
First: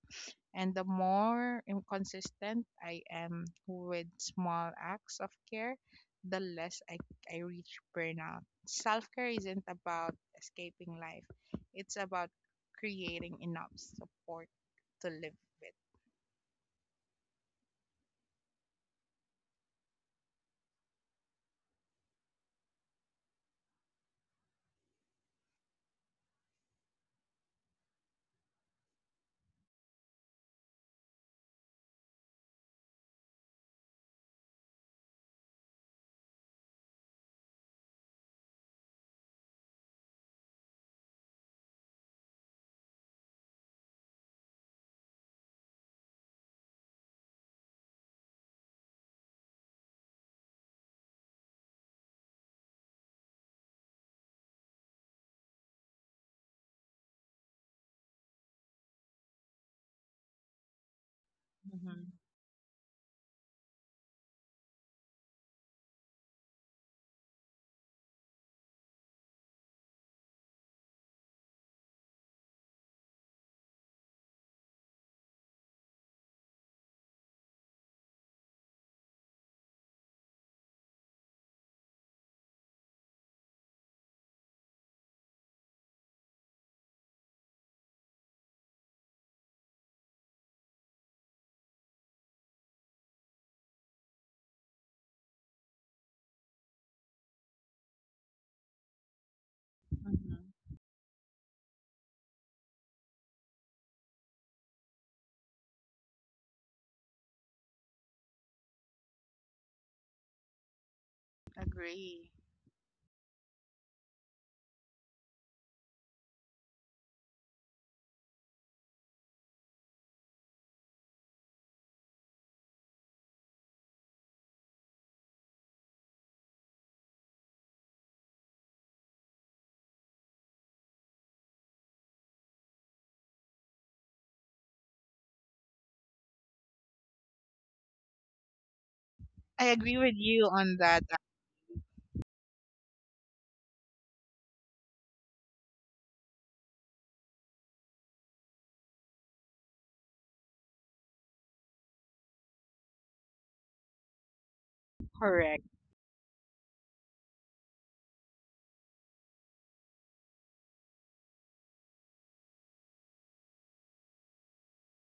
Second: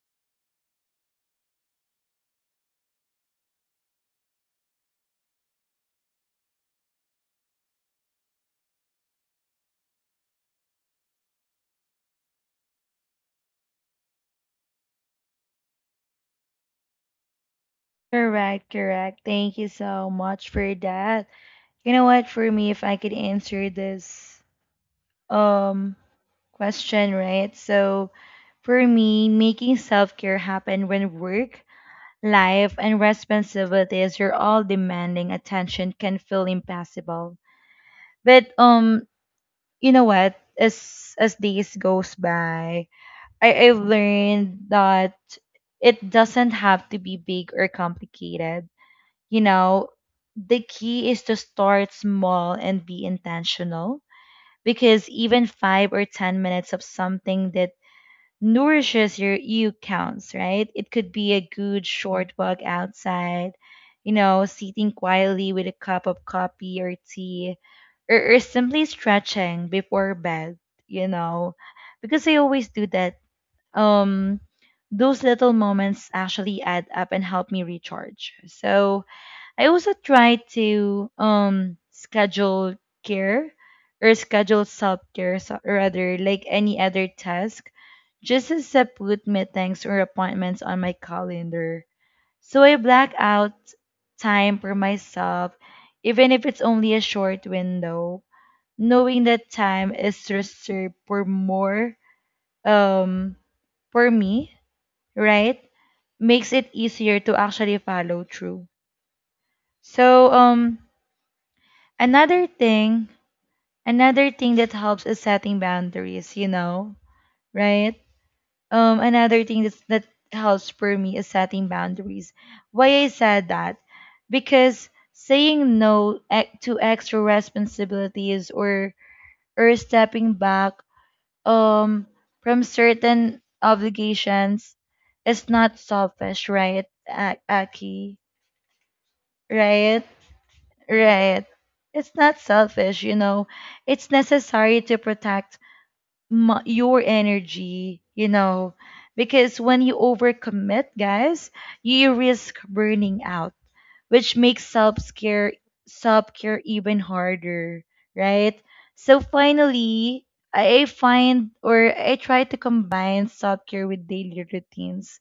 S2: and the more inconsistent I am with small acts of care, the I reach burnout. Self care isn't about escaping life, it's about creating enough support to live with.
S1: Correct. Thank you so much for that. You know what, for me, if I could answer this um question, right? So for me, making self-care happen when work, life and responsibilities are all demanding attention can feel impossible. But you know what? As days goes by, I've learned that it doesn't have to be big or complicated. You know, the key is to start small and be intentional because even five or ten minutes of something that nourishes your you counts, right? It could be a good
S2: Mm-hmm.
S1: short walk outside, you know, sitting quietly with a cup of coffee or tea, or simply stretching before bed, you know, because I always do that. Um, those little moments actually add up and help me recharge. So I also try to schedule care or schedule self care rather like any other task, just as I put meetings or appointments on my calendar. So I black out time for myself, even if it's only a short window, knowing that time is
S2: Mm-hmm.
S1: reserved for more um for me, right? Makes it easier to actually follow through. So
S2: Agree.
S1: Another thing, another thing that helps is setting boundaries, you know, right? Another thing that's, that helps for me is setting boundaries. Why I said that? Because saying no to extra responsibilities or stepping back um from certain obligations is not selfish, right, Aki?
S2: I agree
S1: Right?
S2: with you on that.
S1: Right. It's not selfish, you know. It's necessary to protect your energy, you know, because when you overcommit, guys, you risk burning out, which makes self-care
S2: Correct.
S1: self-care even harder, right? So finally, I find or I try to combine self-care with daily routines.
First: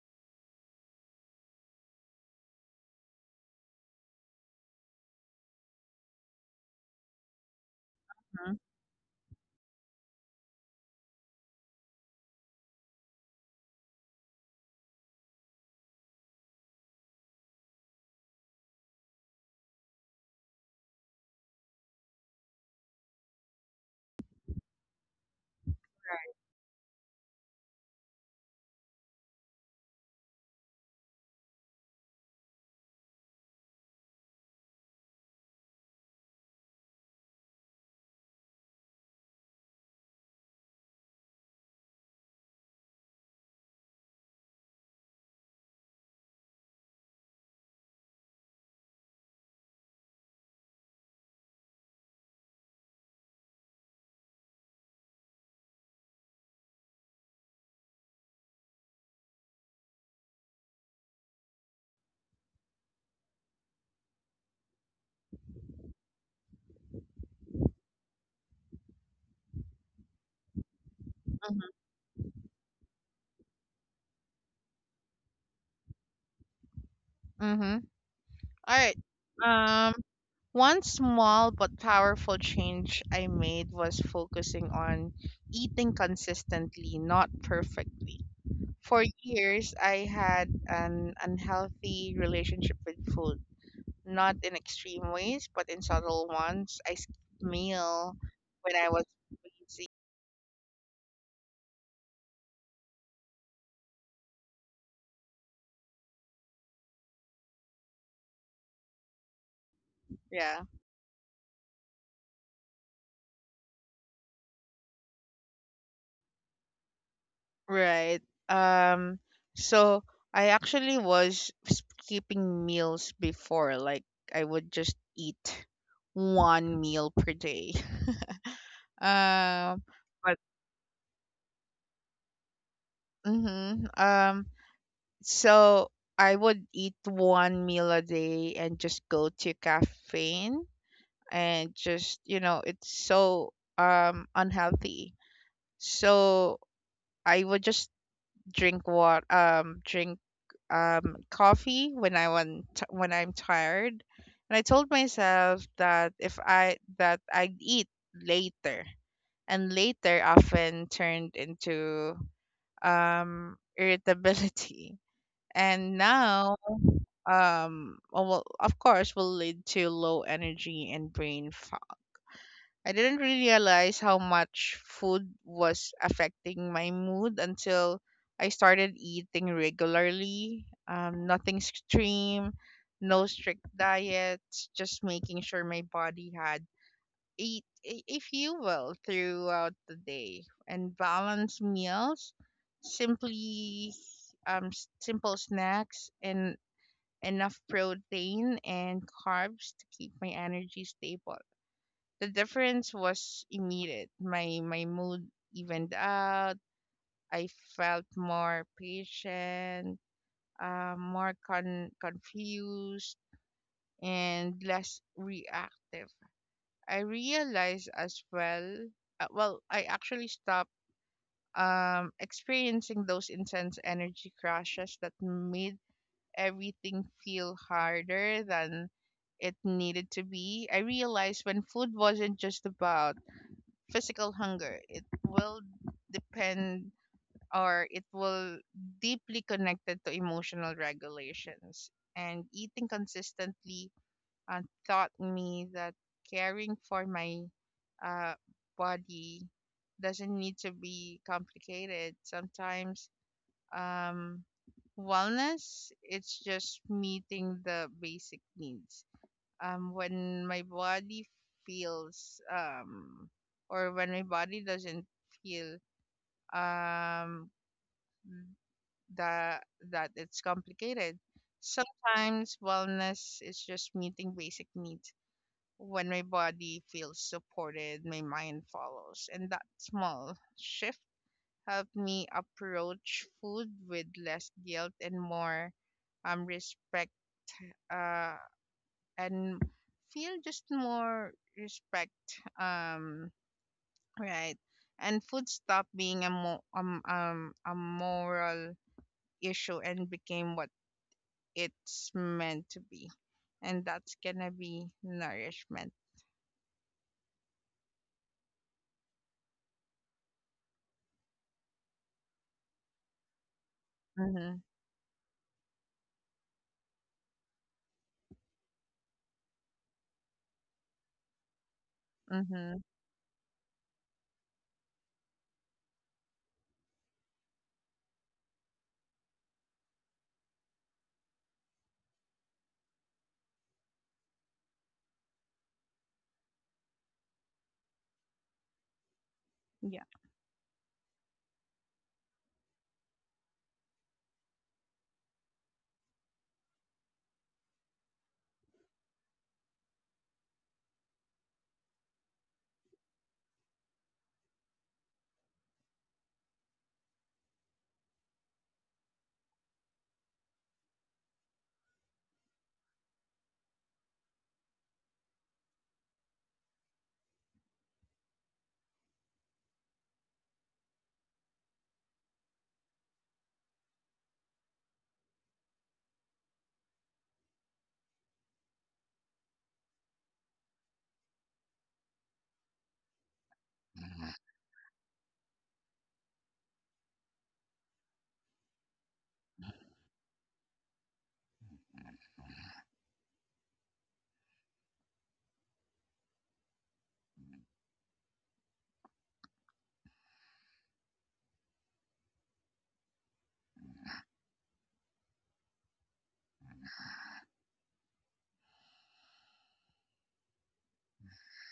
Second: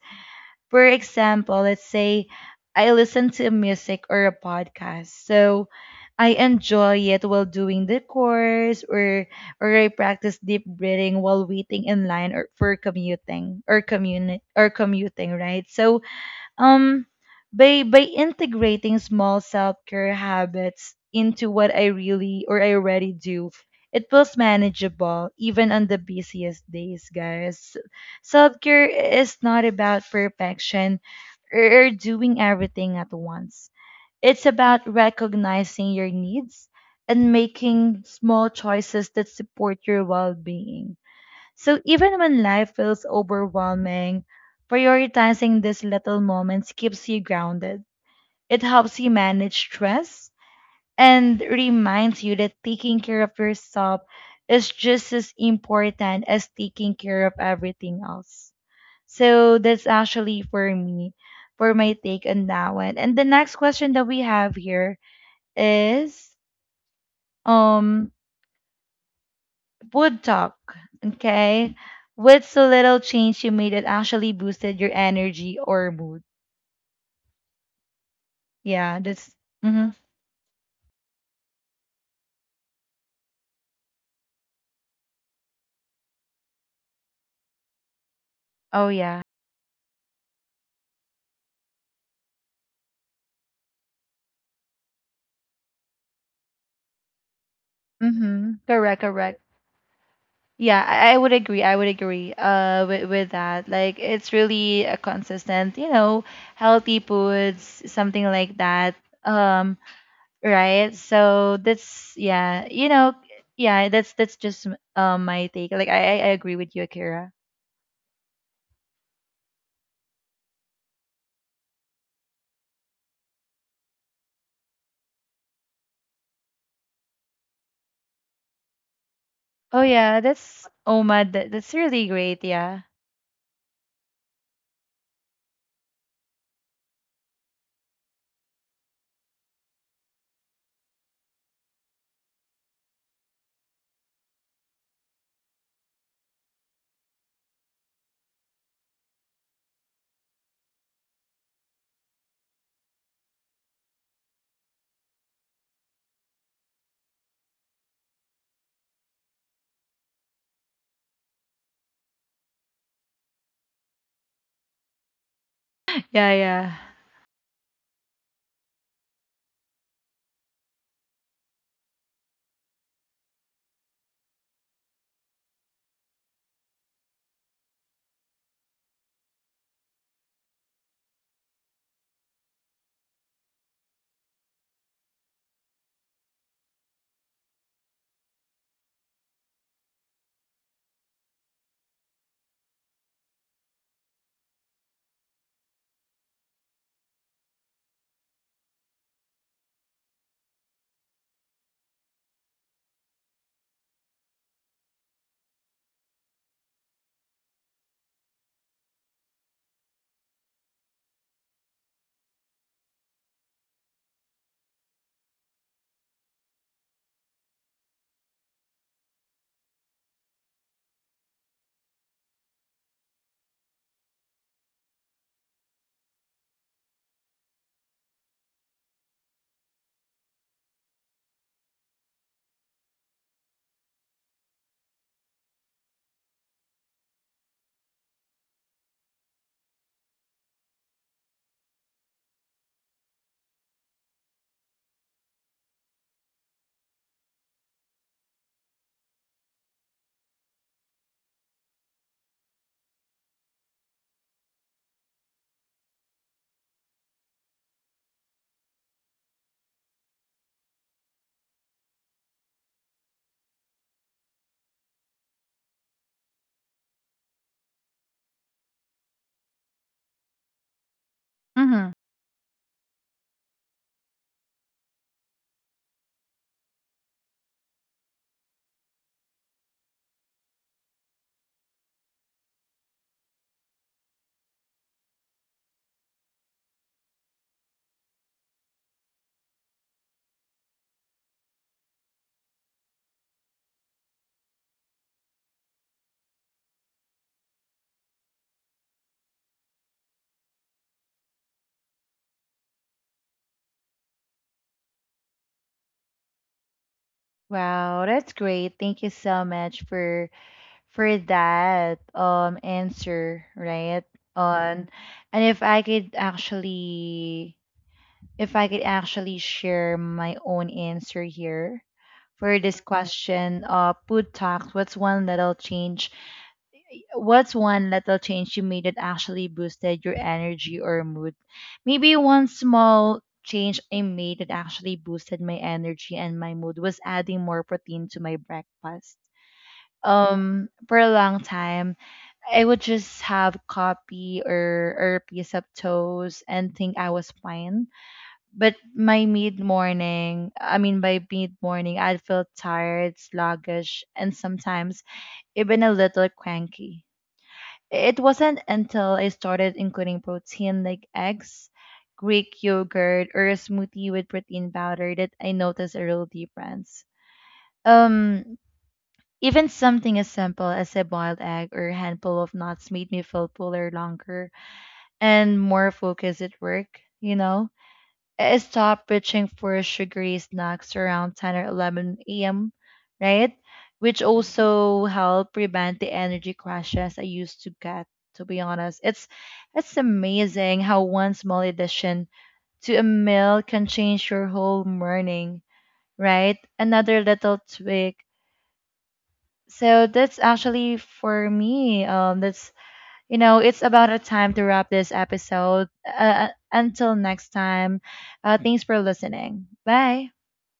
S1: For example, let's say I listen to music or a podcast. So I enjoy it while doing the course, or I practice deep breathing while waiting in line or for commuting or commuting, right? So um, by integrating small self-care habits into what I really or I already do, it feels manageable even on the busiest days, guys. Self-care is not about perfection or doing everything at once. It's about recognizing your needs and making small choices that support your well being. So even when life feels overwhelming, prioritizing these little moments keeps you grounded. It helps you manage stress and reminds you that taking care of yourself is just as important as taking care of everything else. So that's actually for me, for my take on that one. And the next question that we have here is um Wood talk,
S2: Mm-hmm.
S1: okay? What's a little change you made that actually boosted your energy or mood?
S2: Mm-hmm. All
S1: Yeah,
S2: right.
S1: that's. Hmm.
S2: Um, One small but powerful change I made was focusing on eating consistently, not perfectly.
S1: Oh
S2: For
S1: yeah.
S2: years, I had an unhealthy relationship with food, not in extreme ways, but in subtle ones. I skipped meal
S1: Mm-hmm.
S2: when I
S1: Correct.
S2: was
S1: Correct.
S2: busy.
S1: Yeah, I would agree. I would agree. With that, like it's really a consistent, you know, healthy foods, something like that. Um,
S2: Yeah,
S1: right. So that's yeah, you know, yeah, that's just my take. Like I agree with you, Akira.
S2: right. Um, so I actually was skipping meals before, like I would just eat one meal per day.
S1: Oh
S2: Um,
S1: yeah,
S2: but
S1: that's Oma. That's really great. Yeah.
S2: hmm So I would eat one meal a day and just go to caffeine, and just you know it's so unhealthy. So I would just drink coffee when I'm tired, and I told myself that if I that I'd eat later. And later often turned into, irritability. [LAUGHS] And
S1: [LAUGHS] Yeah,
S2: now,
S1: yeah.
S2: oh, well, of course, will lead to low energy and brain fog. I didn't really realize how much food was affecting my mood until I started eating regularly. Nothing extreme, no strict diets, just making sure my body had eat, if you will, throughout the day. And balance meals, simply, simple snacks and enough protein and carbs to keep my energy stable. The difference was immediate. My mood evened out. I felt more patient, more confused, and less reactive. I realized as well, well, I actually stopped, experiencing those intense energy crashes that made everything feel harder than it needed to be. I realized when food wasn't just about physical hunger, depend it will deeply connected to emotional regulations, and eating consistently uh, taught me that caring for my, uh, body doesn't need to be complicated. Sometimes, um, wellness it's just meeting the basic needs. Um, when my body feels um, when my body doesn't feel, um, that that it's complicated.
S1: Hmm.
S2: Sometimes wellness is just meeting basic needs. When my body feels supported, my mind follows. And that small shift helped me approach food with less guilt and more, respect, uh, and feel just more respect. Um, right. And food stopped being a moral issue and became what it's meant to be. And that's gonna be nourishment.
S1: Wow, that's great. Thank you so much for that answer, right?
S2: Mm-hmm.
S1: On and if I could actually share my own answer here for
S2: Mm-hmm.
S1: this question, food talks. What's one little change you made that actually boosted your energy or mood? Maybe one small change I made that actually boosted my energy and my mood was adding more protein to my breakfast. For a long time, I would just have coffee or a piece of toast and think I was fine. But my mid morning, I mean, by mid morning, I'd feel tired, sluggish, and sometimes even a little cranky. It wasn't until I started including protein like eggs, Greek yogurt, or a smoothie with protein powder that I noticed a real difference. Um, even something as simple as a boiled egg or a handful of nuts made me feel fuller longer and more focused at work, you know? I stop reaching for sugary snacks around 10 or 11 a.m., right? Which also help prevent the energy crashes I used to get, to be honest. It's amazing how one small addition to a meal can change your whole morning, right? Another little tweak. So that's actually for me. That's you know, it's about a time to wrap this episode. Until next time, thanks for listening. Bye.